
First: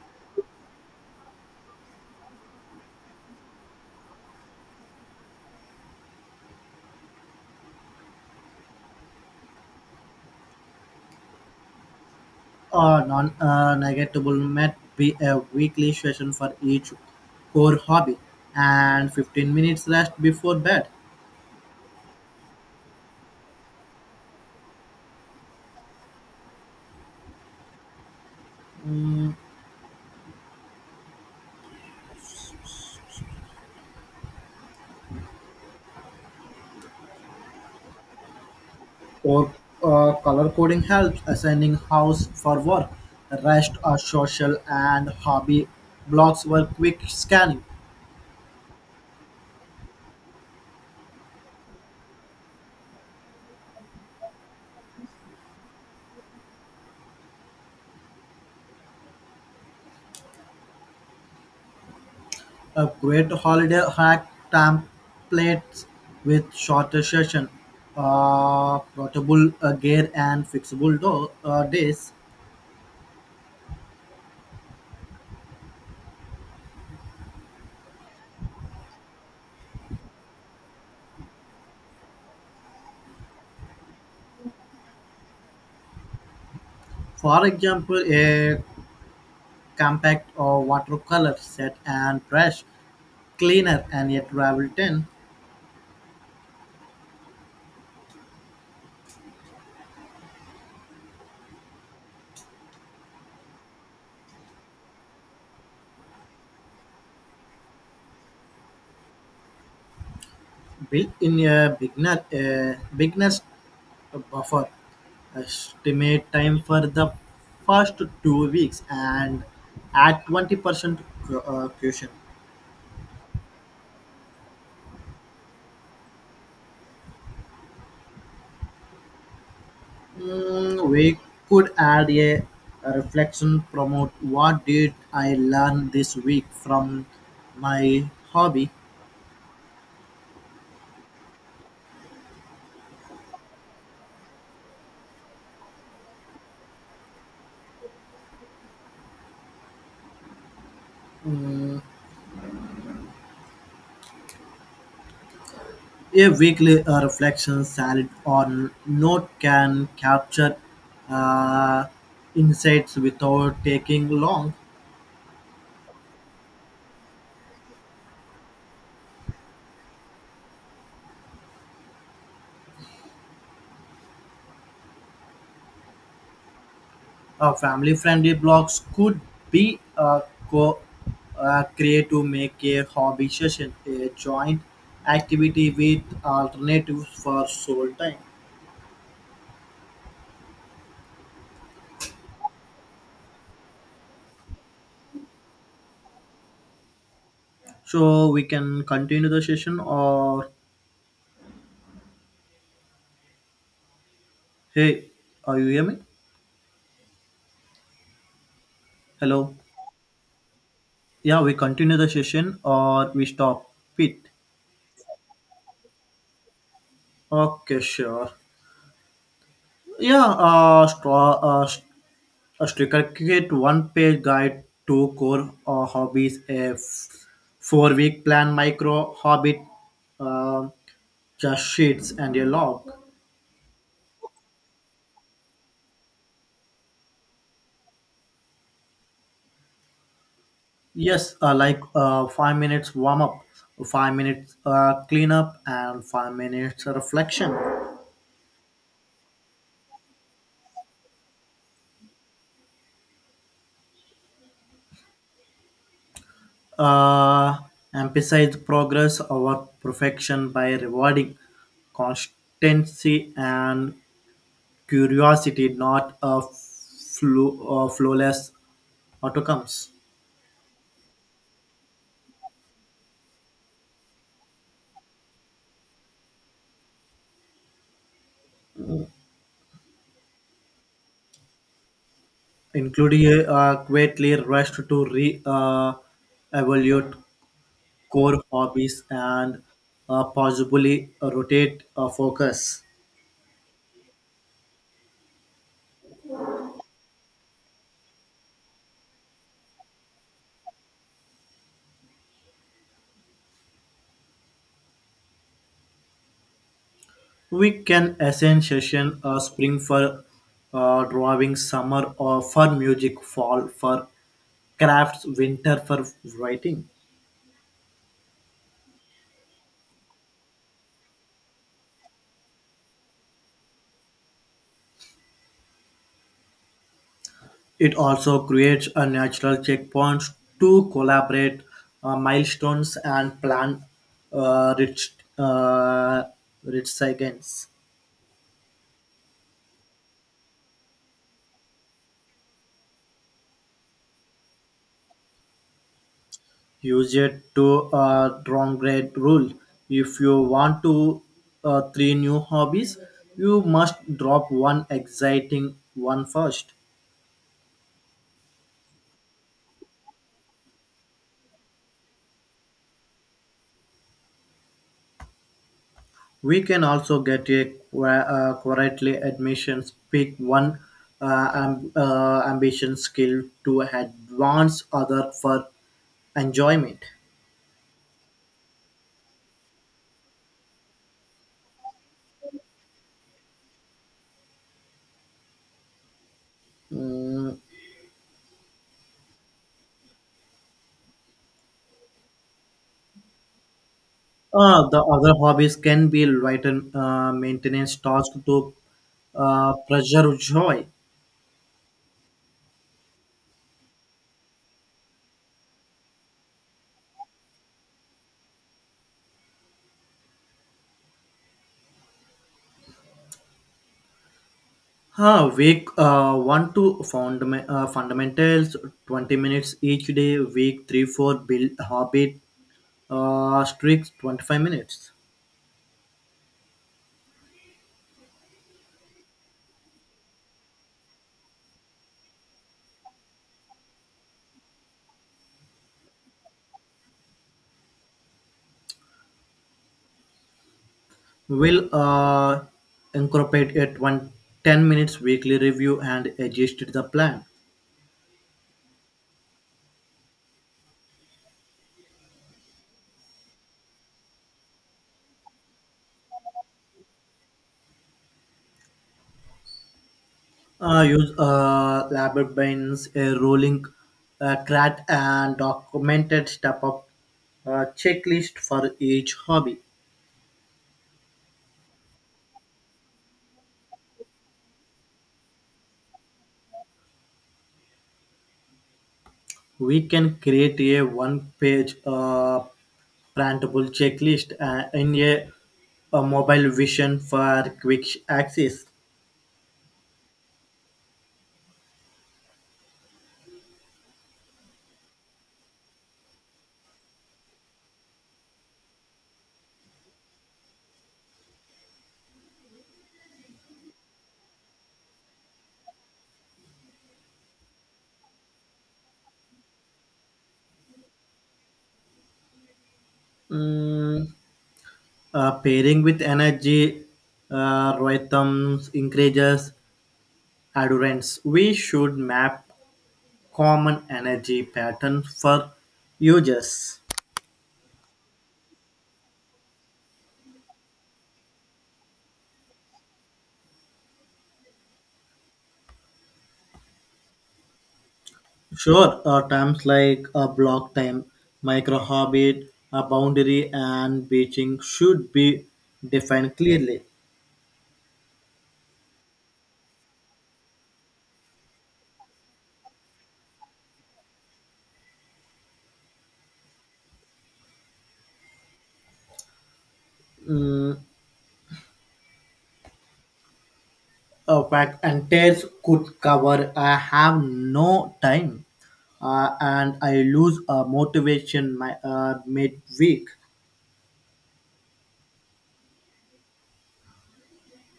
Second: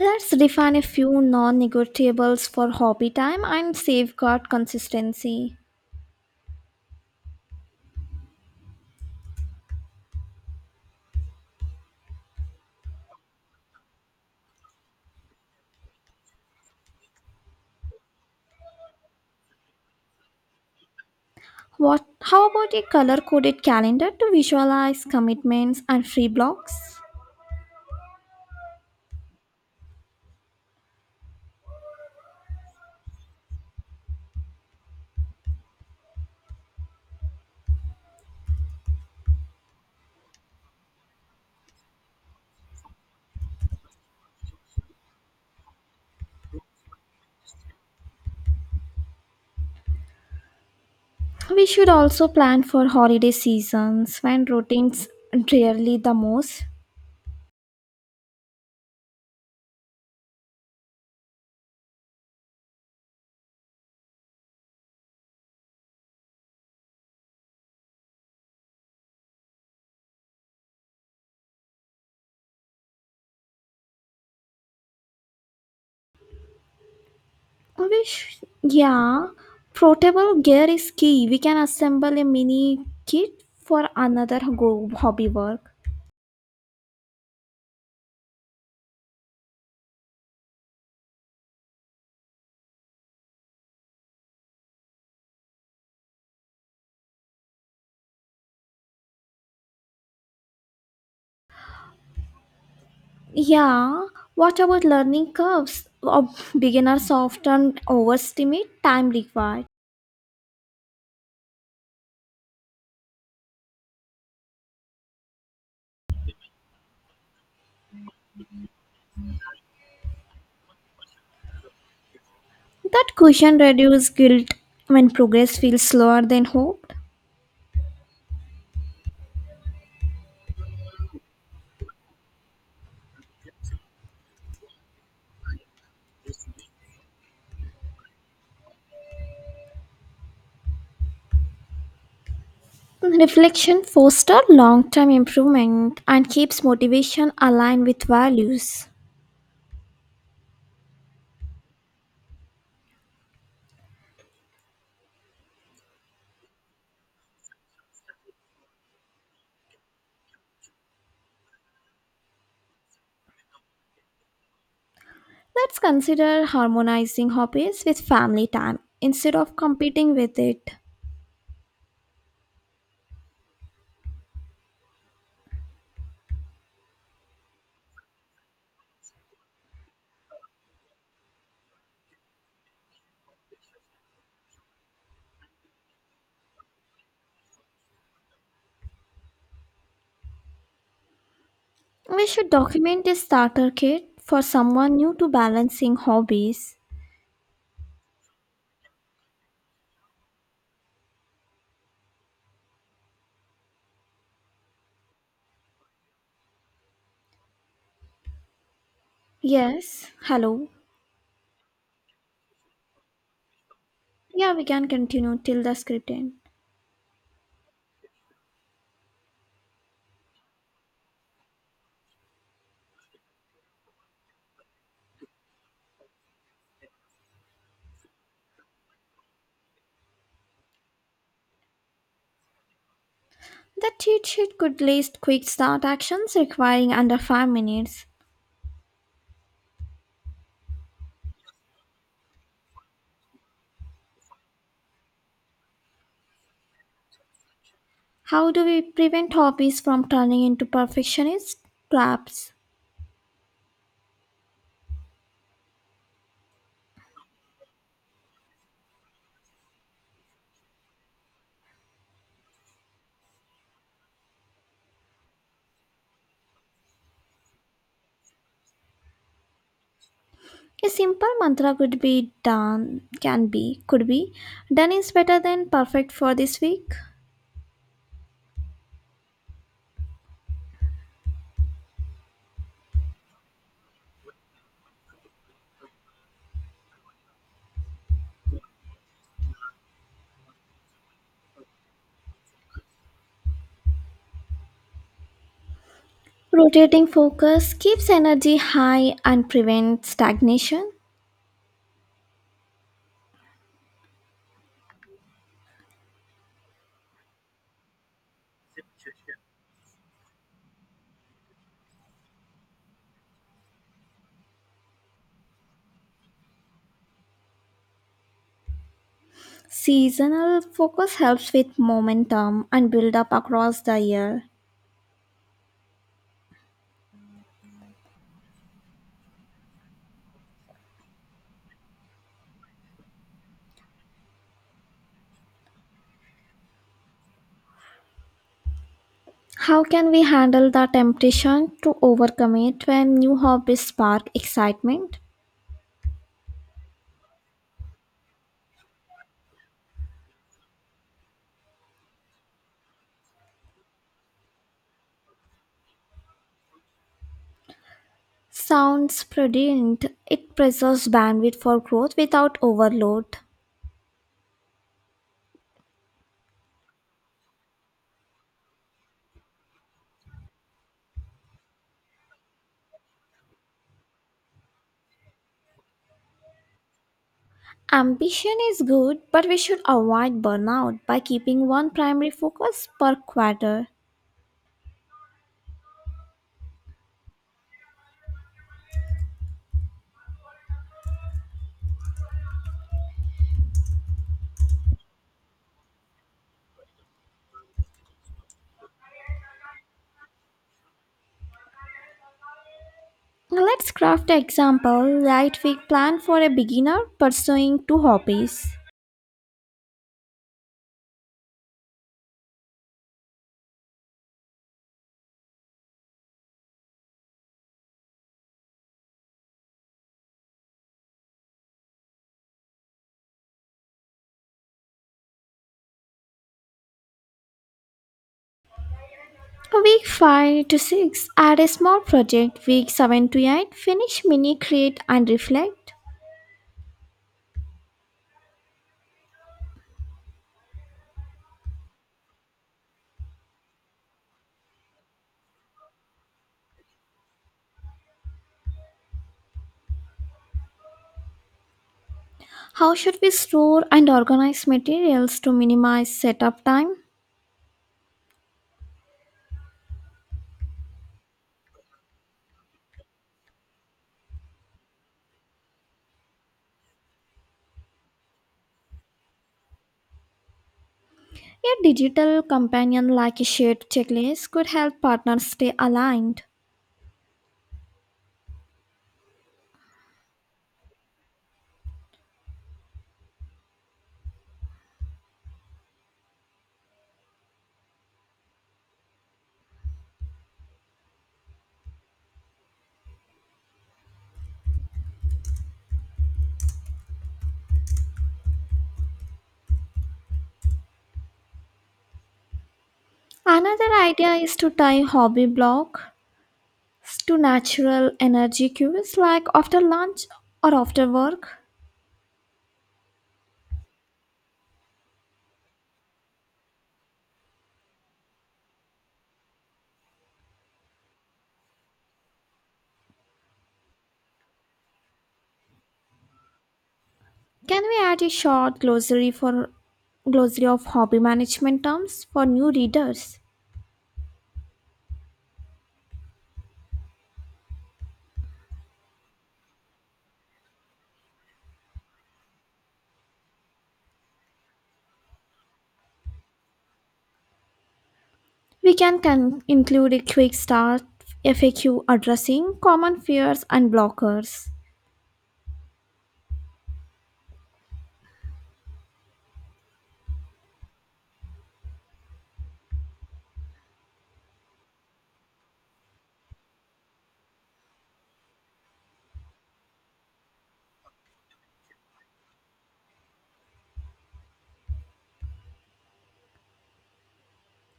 Let's define a few non negotiables for hobby time and safeguard consistency. A non-negotiable might be a weekly session for each core hobby, and fifteen minutes rest before bed. What, how about a color coded calendar to visualize commitments and free blocks? Mm, or uh, color coding helps assigning house for work. Rest or social and hobby blocks were quick scanning. We should also plan for holiday seasons when routines rarely the most. A great holiday hack templates with shorter session, uh, portable uh, gear and fixable door, uh, days. We sh- yeah, portable gear is key. We can assemble a mini kit for another go- hobby work. For example, a compact or watercolor set and brush, cleaner, and a travel tin Yeah, what about learning curves? Ob- Beginners often overestimate time required. built-in a beginner a beginner's buffer. Estimate time for the first two weeks and at twenty percent cu- uh, cushion. That cushion reduces guilt when progress feels slower than hoped. Mm, we could add a, a reflection promote what did I learn this week from my hobby. Reflection fosters long term improvement and keeps motivation aligned with values. Mm, A weekly uh, reflection salad or note can capture uh, insights without taking long. Let's consider harmonizing hobbies with family time instead of competing with it. Uh, family friendly blogs could be uh, co uh, create to make a hobby session a joint activity with alternatives for sole time. We should document a starter kit for someone new to balancing hobbies. So we can continue the session or hey, are you hear me? Hello. Yes, hello. Yeah, we continue the session or we stop it. Yeah, we can continue till the script end. Okay, sure. Yeah, uh, straw, uh, st- a sticker create one page guide to core uh, hobbies, a f- four week plan, micro hobbit, uh, just sheets and a log. The cheat sheet could list quick start actions requiring under five minutes. Yes, uh, like uh, five minutes warm up, five minutes uh, clean up, and five minutes reflection. How do we prevent hobbies from turning into perfectionist traps? Uh, Emphasize progress over perfection by rewarding constancy and curiosity, not a flu- uh, flawless outcomes, A simple mantra could be done, can be, could be. Done is better than perfect for this week. including a uh, quietly rushed to re uh, evaluate core hobbies and uh, possibly rotate uh, focus. Rotating focus keeps energy high and prevents stagnation. We can assign session uh, spring for uh, drawing, summer or for music, fall for crafts, winter for writing. Seasonal focus helps with momentum and build up across the year. It also creates a natural checkpoints to collaborate uh, milestones and plan uh, rich uh, rich recycles. How can we handle the temptation to overcommit when new hobbies spark excitement? Use it to uh, downgrade rule. If you want to uh, three new hobbies, you must drop one exciting one first. Sounds prudent. It preserves bandwidth for growth without overload. We can also get a qu- uh, quietly admissions pick one uh, am- uh, ambition skill to advance other for enjoyment. Ambition is good, but we should avoid burnout by keeping one primary focus per quarter. Mm, uh, the other hobbies can be lighten uh, maintenance tasks to uh, preserve joy. Now Let's craft an example light week plan for a beginner pursuing two hobbies. Huh, week uh, one to fundam- uh, fundamentals, twenty minutes each day. Week three, four build habit, uh, streaks, twenty-five minutes. Week five to six add a small project, week seven to eight finish mini create and reflect. We'll uh, Incorporate it one ten minutes weekly review and adjust the plan. How should we store and organize materials to minimize setup time? Uh, use uh, labyrinthitis, a rolling uh, crat, and documented step up uh, checklist for each hobby. A digital companion like a shared checklist could help partners stay aligned. We can create a one page uh, printable checklist uh, in a, a mobile vision for quick access. Another idea is to tie hobby blocks to natural energy cues like after lunch or after work. Mm, Uh, pairing with energy uh, rhythms increases adherence. We should map common energy patterns for users. Can we add a short glossary for glossary of hobby management terms for new readers? Sure, uh, terms like a block time, micro orbit, a boundary, and beaching should be defined clearly. We can, can include a quick start F A Q addressing common fears and blockers. Mm, uh, but entire could cover. I have no time, uh, and I lose uh, motivation my uh, midweek.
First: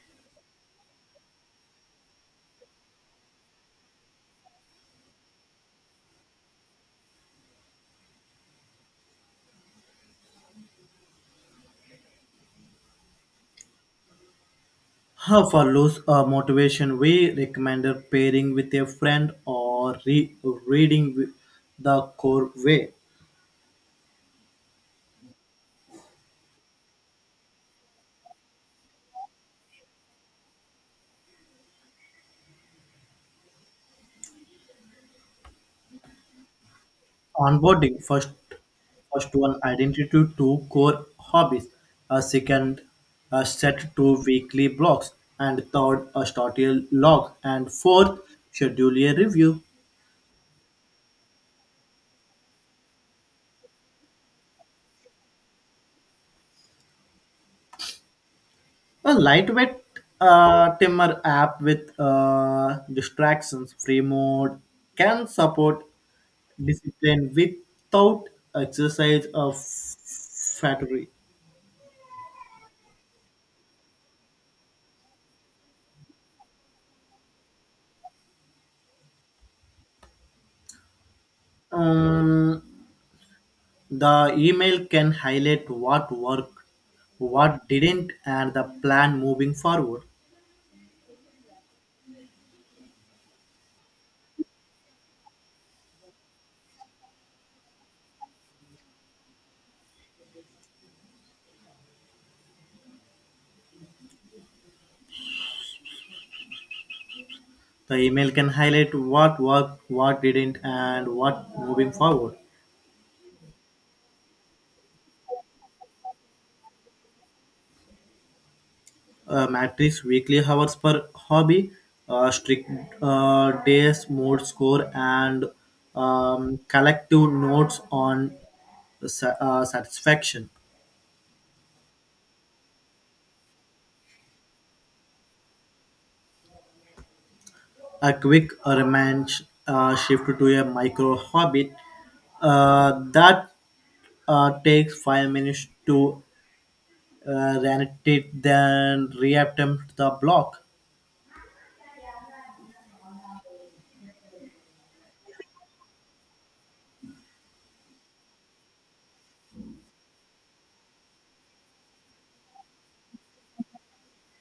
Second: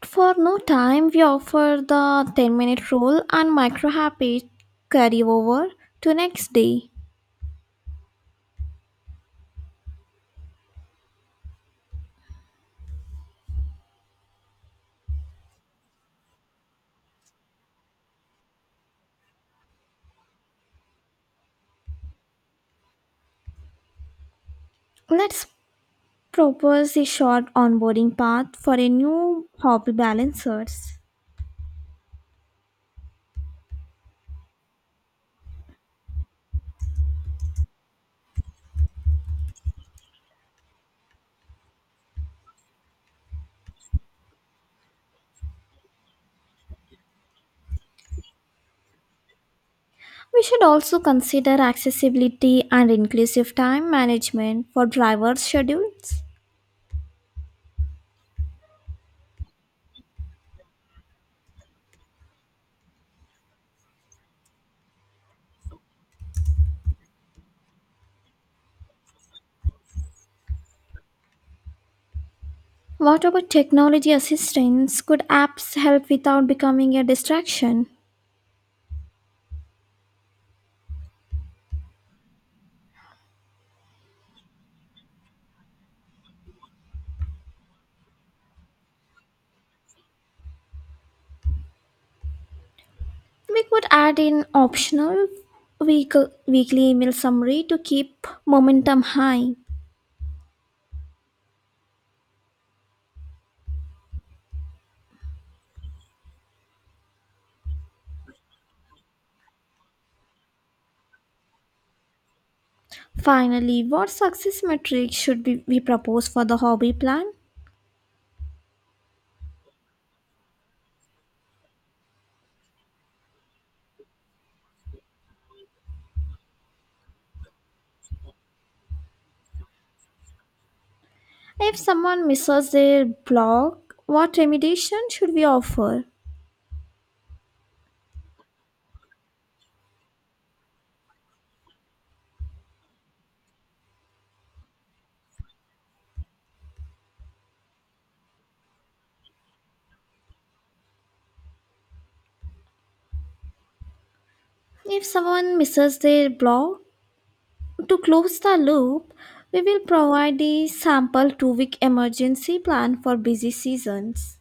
For no time, we offer the ten minute rule and micro habit carryover to next day. How follows a motivation? We recommend pairing with a friend or re- reading with the core way. Let's propose a short onboarding path for a new hobby balancers. Onboarding first, first one identity to core hobbies. A second, a set to weekly blocks, and third a start a log, and fourth schedule a review. We should also consider accessibility and inclusive time management for drivers' schedules. A lightweight uh, timer app with uh, distractions free mode can support discipline without exercise of flattery. What about technology assistance? Could apps help without becoming a distraction? Um, the email can highlight what worked, what didn't, and the plan moving forward. We could add in optional week- weekly email summary to keep momentum high. The email can highlight what worked, what didn't, and what moving forward. Finally, what success metrics should we, we propose for the hobby plan? Uh, matrix weekly hours per hobby, uh, strict uh, days, mode score, and um, collective notes on sa- uh, satisfaction. If someone misses their block, what remediation should we offer? A quick remand uh, shift to a micro habit uh, that uh, takes five minutes to uh, reanimate, then reattempt the block. If someone misses their block, to close the loop, we will provide a sample two week emergency plan for busy seasons.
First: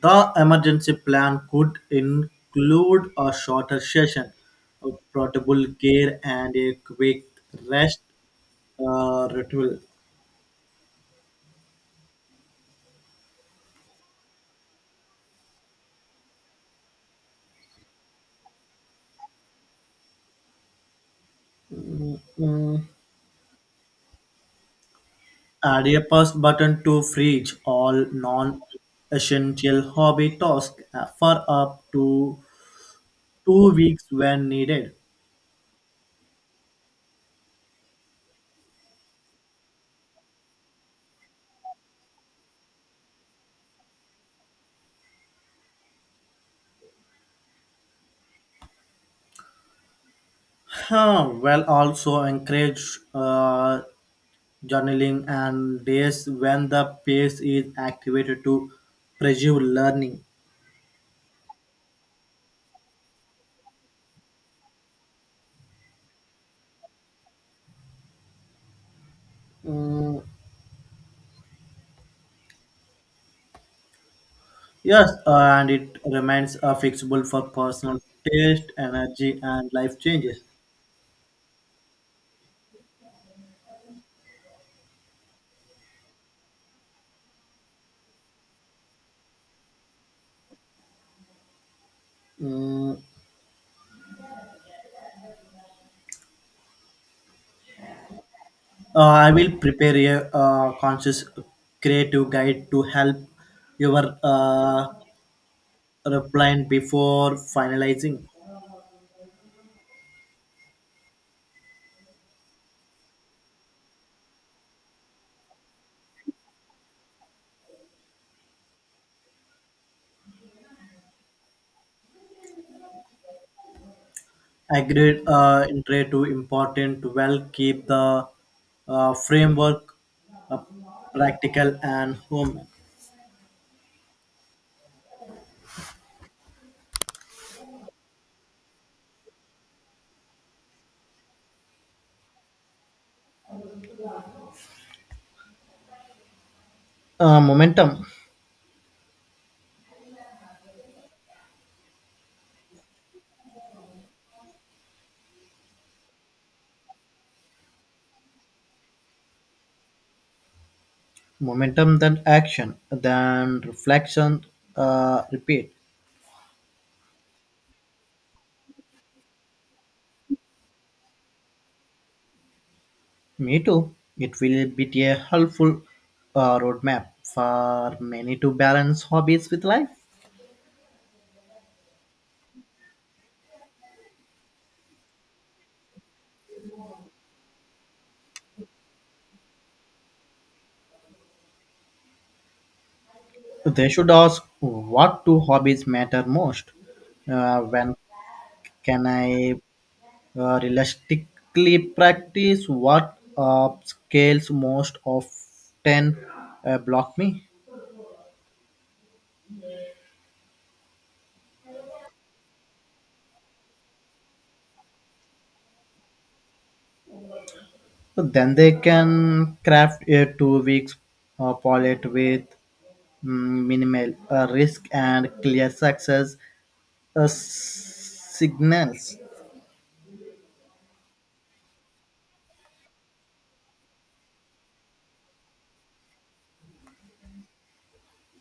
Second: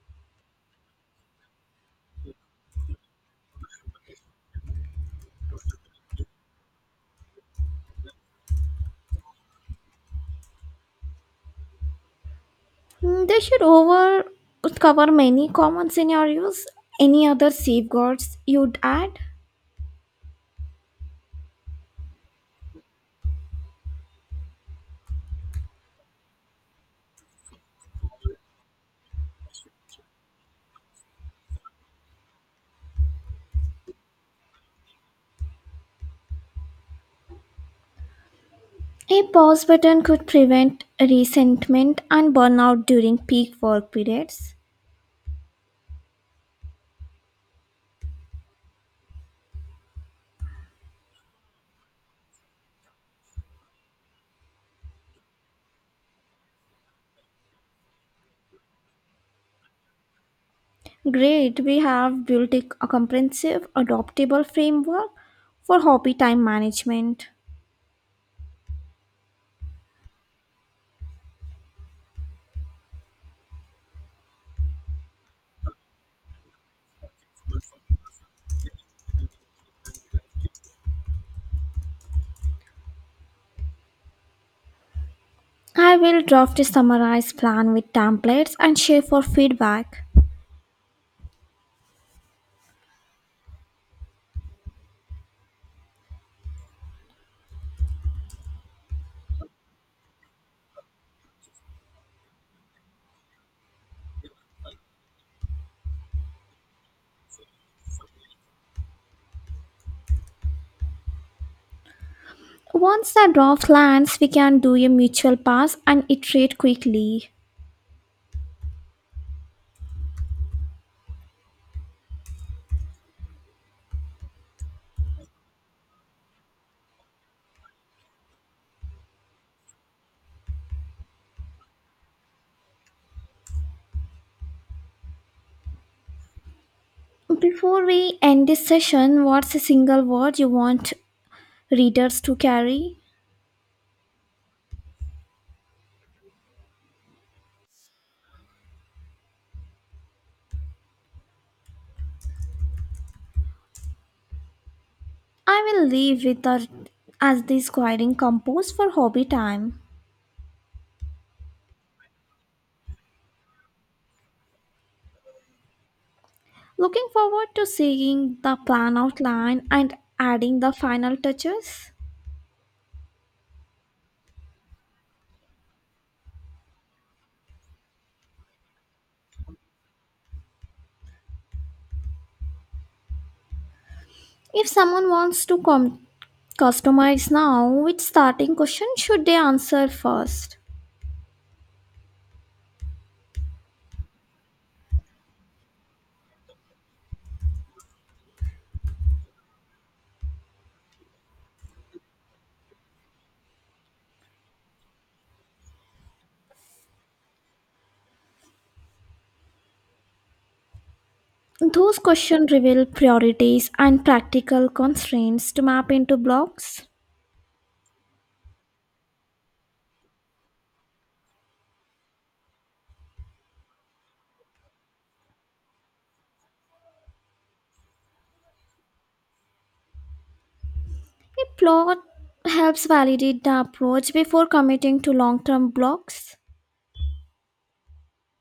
The emergency plan could include a shorter session, a portable care, and a quick rest uh, ritual. Mm, They should over cover many common scenarios. Any other safeguards you'd add? Add a pause button to freeze all non essential hobby tasks for up to two weeks when needed. A pause button could prevent resentment and burnout during peak work periods. Huh, well, also encourage uh, journaling and days when the pace is activated to preserve learning. Great, we have built a a comprehensive, adoptable framework for hobby time management. Mm, yes, uh, and it remains uh, fixable for personal taste, energy, and life changes. I will draft a summarized plan with templates and share for feedback. Mm, uh, I will prepare a uh, conscious creative guide to help your uh, reply before finalizing. Once the draft lands, we can do a mutual pass and iterate quickly. Agreed uh, in trade to important to well keep the uh, framework uh, practical and human. Before we end this session, what's a single word you want readers to carry? Uh, momentum, I will leave with the, as this guiding compose for hobby time. momentum, then action, then reflection, uh, repeat. Looking forward to seeing the plan outline and adding the final touches. Me too. It will be a helpful uh, roadmap for many to balance hobbies with life. If someone wants to com- customize now, which starting question should they answer first? They should ask what two hobbies matter most. Uh, when can I Uh, realistically, practice what up scales most often uh, block me. Those questions reveal priorities and practical constraints to map into blocks. So then they can craft a two weeks uh, pilot with mm, minimal uh, risk and clear success uh, s- signals. A plot helps validate the approach before committing to long term blocks.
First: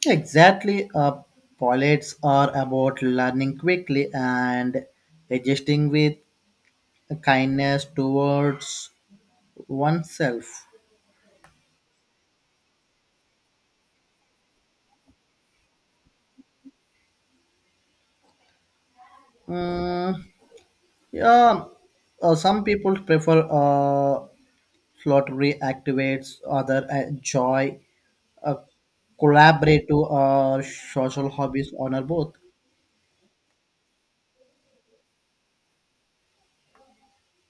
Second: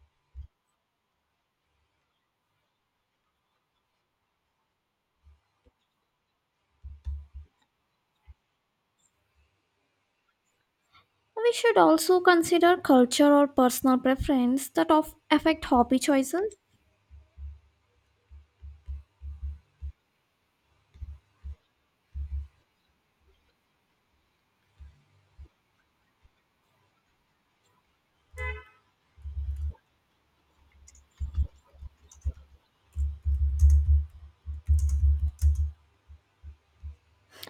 Exactly, uh, pilots are about learning quickly and adjusting with kindness towards oneself. We should also consider culture or personal preference that of affect hobby choices. Mm, Yeah, uh, some people prefer uh, lottery activates other uh, joy, uh, collaborative uh, social hobbies honor both.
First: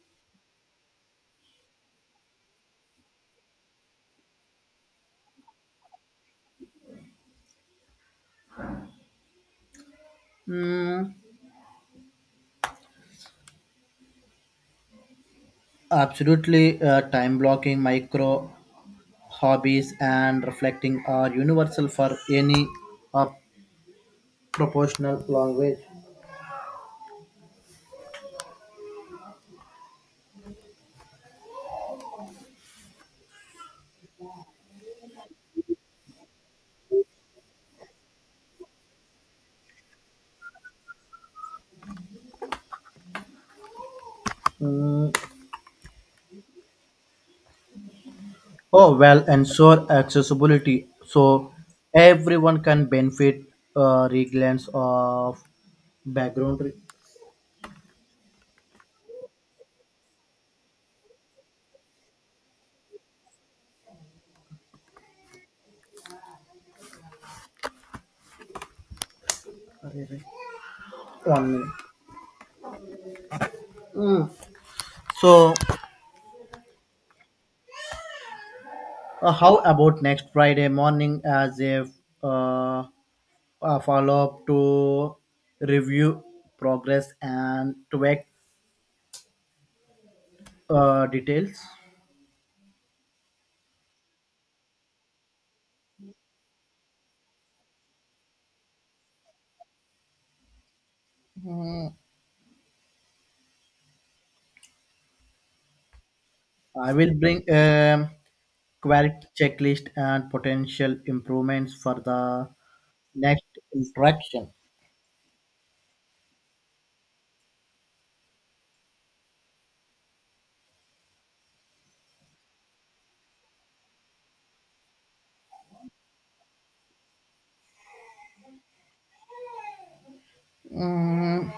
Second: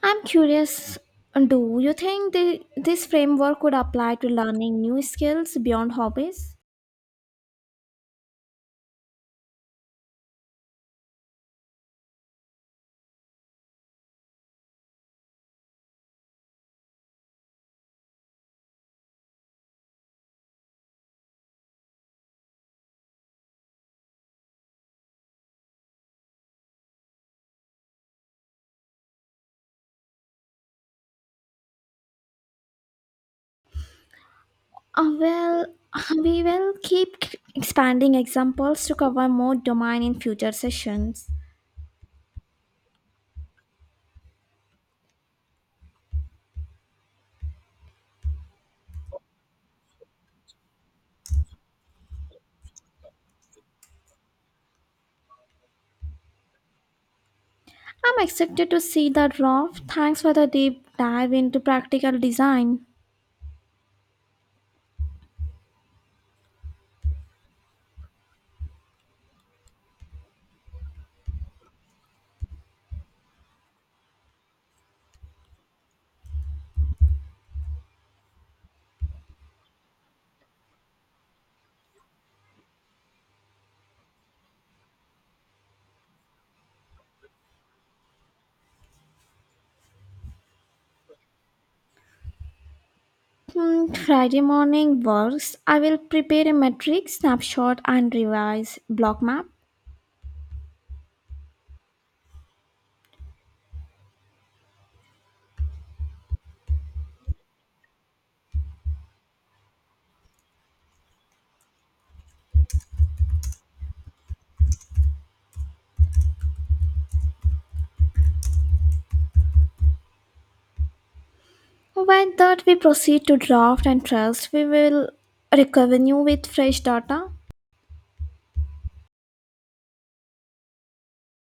I'm curious, do you think the, this framework could apply to learning new skills beyond hobbies? Mm, absolutely, uh, time blocking micro hobbies and reflecting are universal for any uh, proportional language. Uh, well, we will keep c- expanding examples to cover more domain in future sessions. Oh well, ensure accessibility so everyone can benefit uh, regardless of background. I'm excited to see the draft. Thanks for the deep dive into practical design. Re- One minute. So, uh, how about next Friday morning as a, uh, a follow up to review progress and tweak uh, details? Hmm, Friday morning works. I will prepare a matrix snapshot and revise block map. I will bring a quality checklist and potential improvements for the next interaction. Why that, we proceed to draft and trust? We will recover you with fresh data. Mm,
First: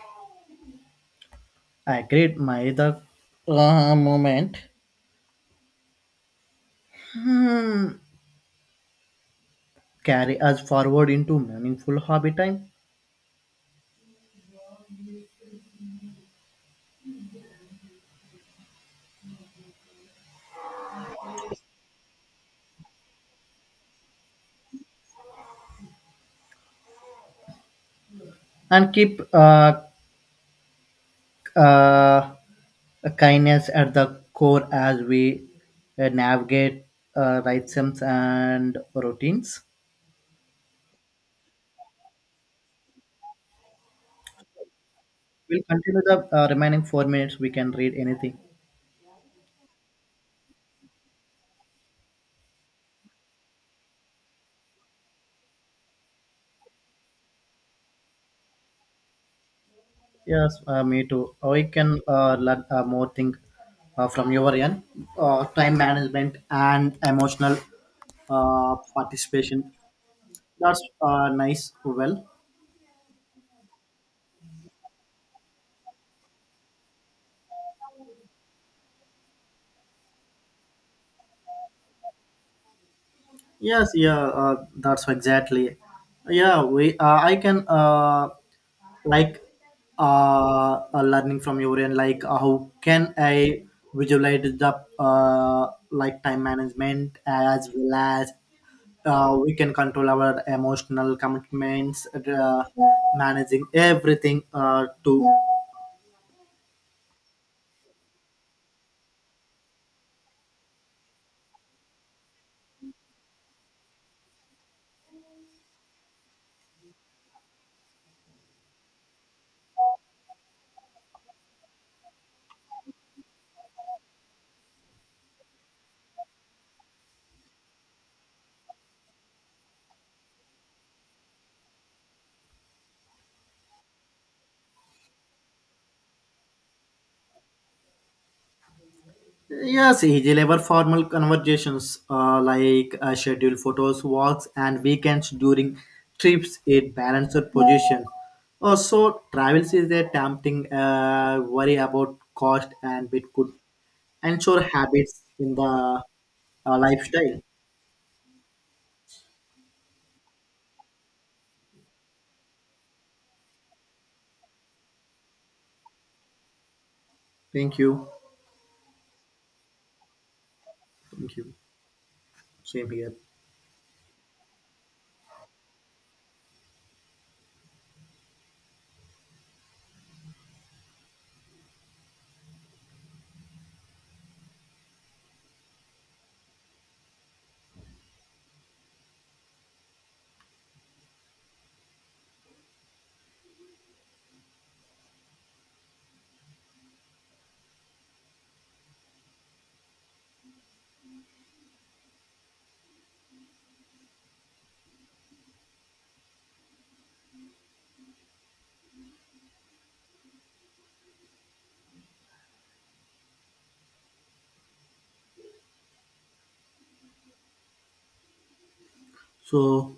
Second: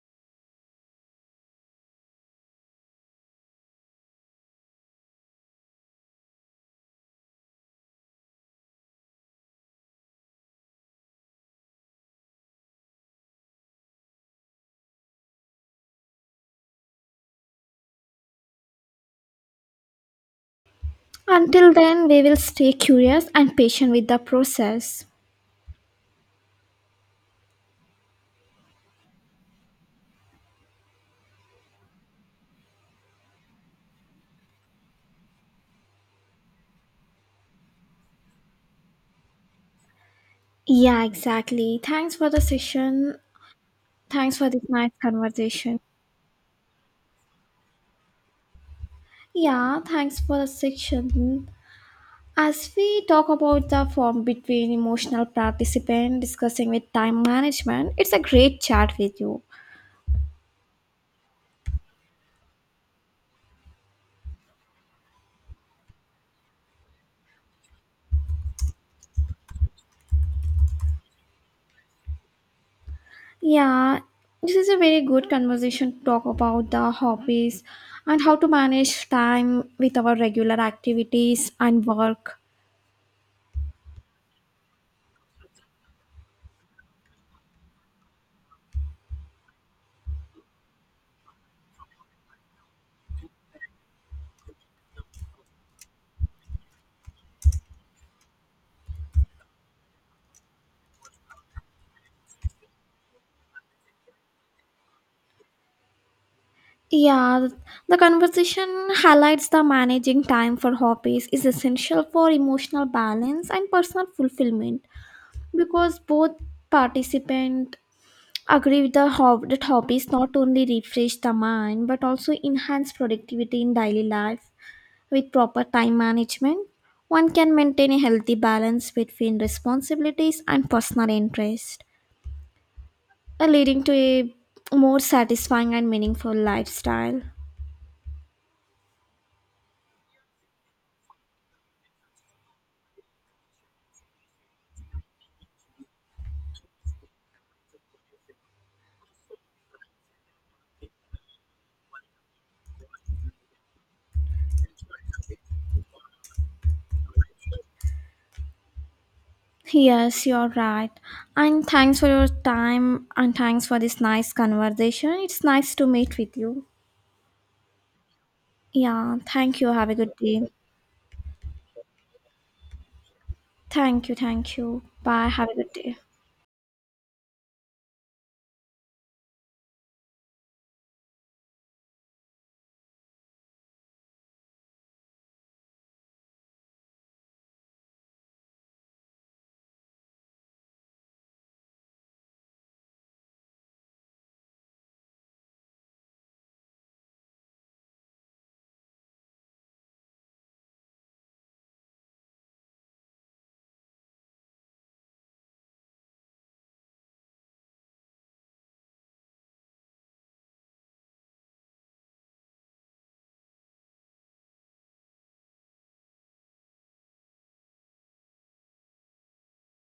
I agreed, my other uh, moment Mm, carry us forward into meaningful hobby time Until then, we will stay curious and patient with the process. and keep uh, uh, kindness at the core as we uh, navigate uh, rhythms and routines. Yeah, exactly. Thanks for the session. Thanks for this nice We'll conversation. continue the uh, remaining four minutes. We can read anything. Yeah, thanks for the section. As we talk about the form between emotional participant discussing with time management, it's a great chat with you. Yes, uh, me too. Or we can uh, learn uh, more thing uh, from your end, uh, time management and emotional uh, participation. That's uh, nice. Well, Yeah, this is a very good conversation to talk about the hobbies and how to manage time with our regular activities and work. yes, yeah, uh, that's exactly. Yeah, we. Uh, I can. Uh, like uh, uh, learning from your end like uh, how can I visualize the uh, like time management as well as uh, we can control our emotional commitments uh, managing everything uh, to Yeah, the conversation highlights the managing time for hobbies is essential for emotional balance and personal fulfillment because both participants agree with the hob- that hobbies not only refresh the mind but also enhance productivity in daily life. With proper time management, one can maintain a healthy balance between responsibilities and personal interest, uh, leading to a more satisfying and meaningful lifestyle. Yes, he delivered formal conversations uh, like uh, scheduled photos, walks, and weekends during trips. It balanced position. Also, travels is a tempting uh, worry about cost and it could ensure habits in the uh, lifestyle. Yes, you're right. And thanks for your time and thanks for this nice conversation. It's nice to meet with you. Thank you. Yeah, thank you. Have a good day. Thank you. Same here. Thank you, thank you. Bye. Have a good day. So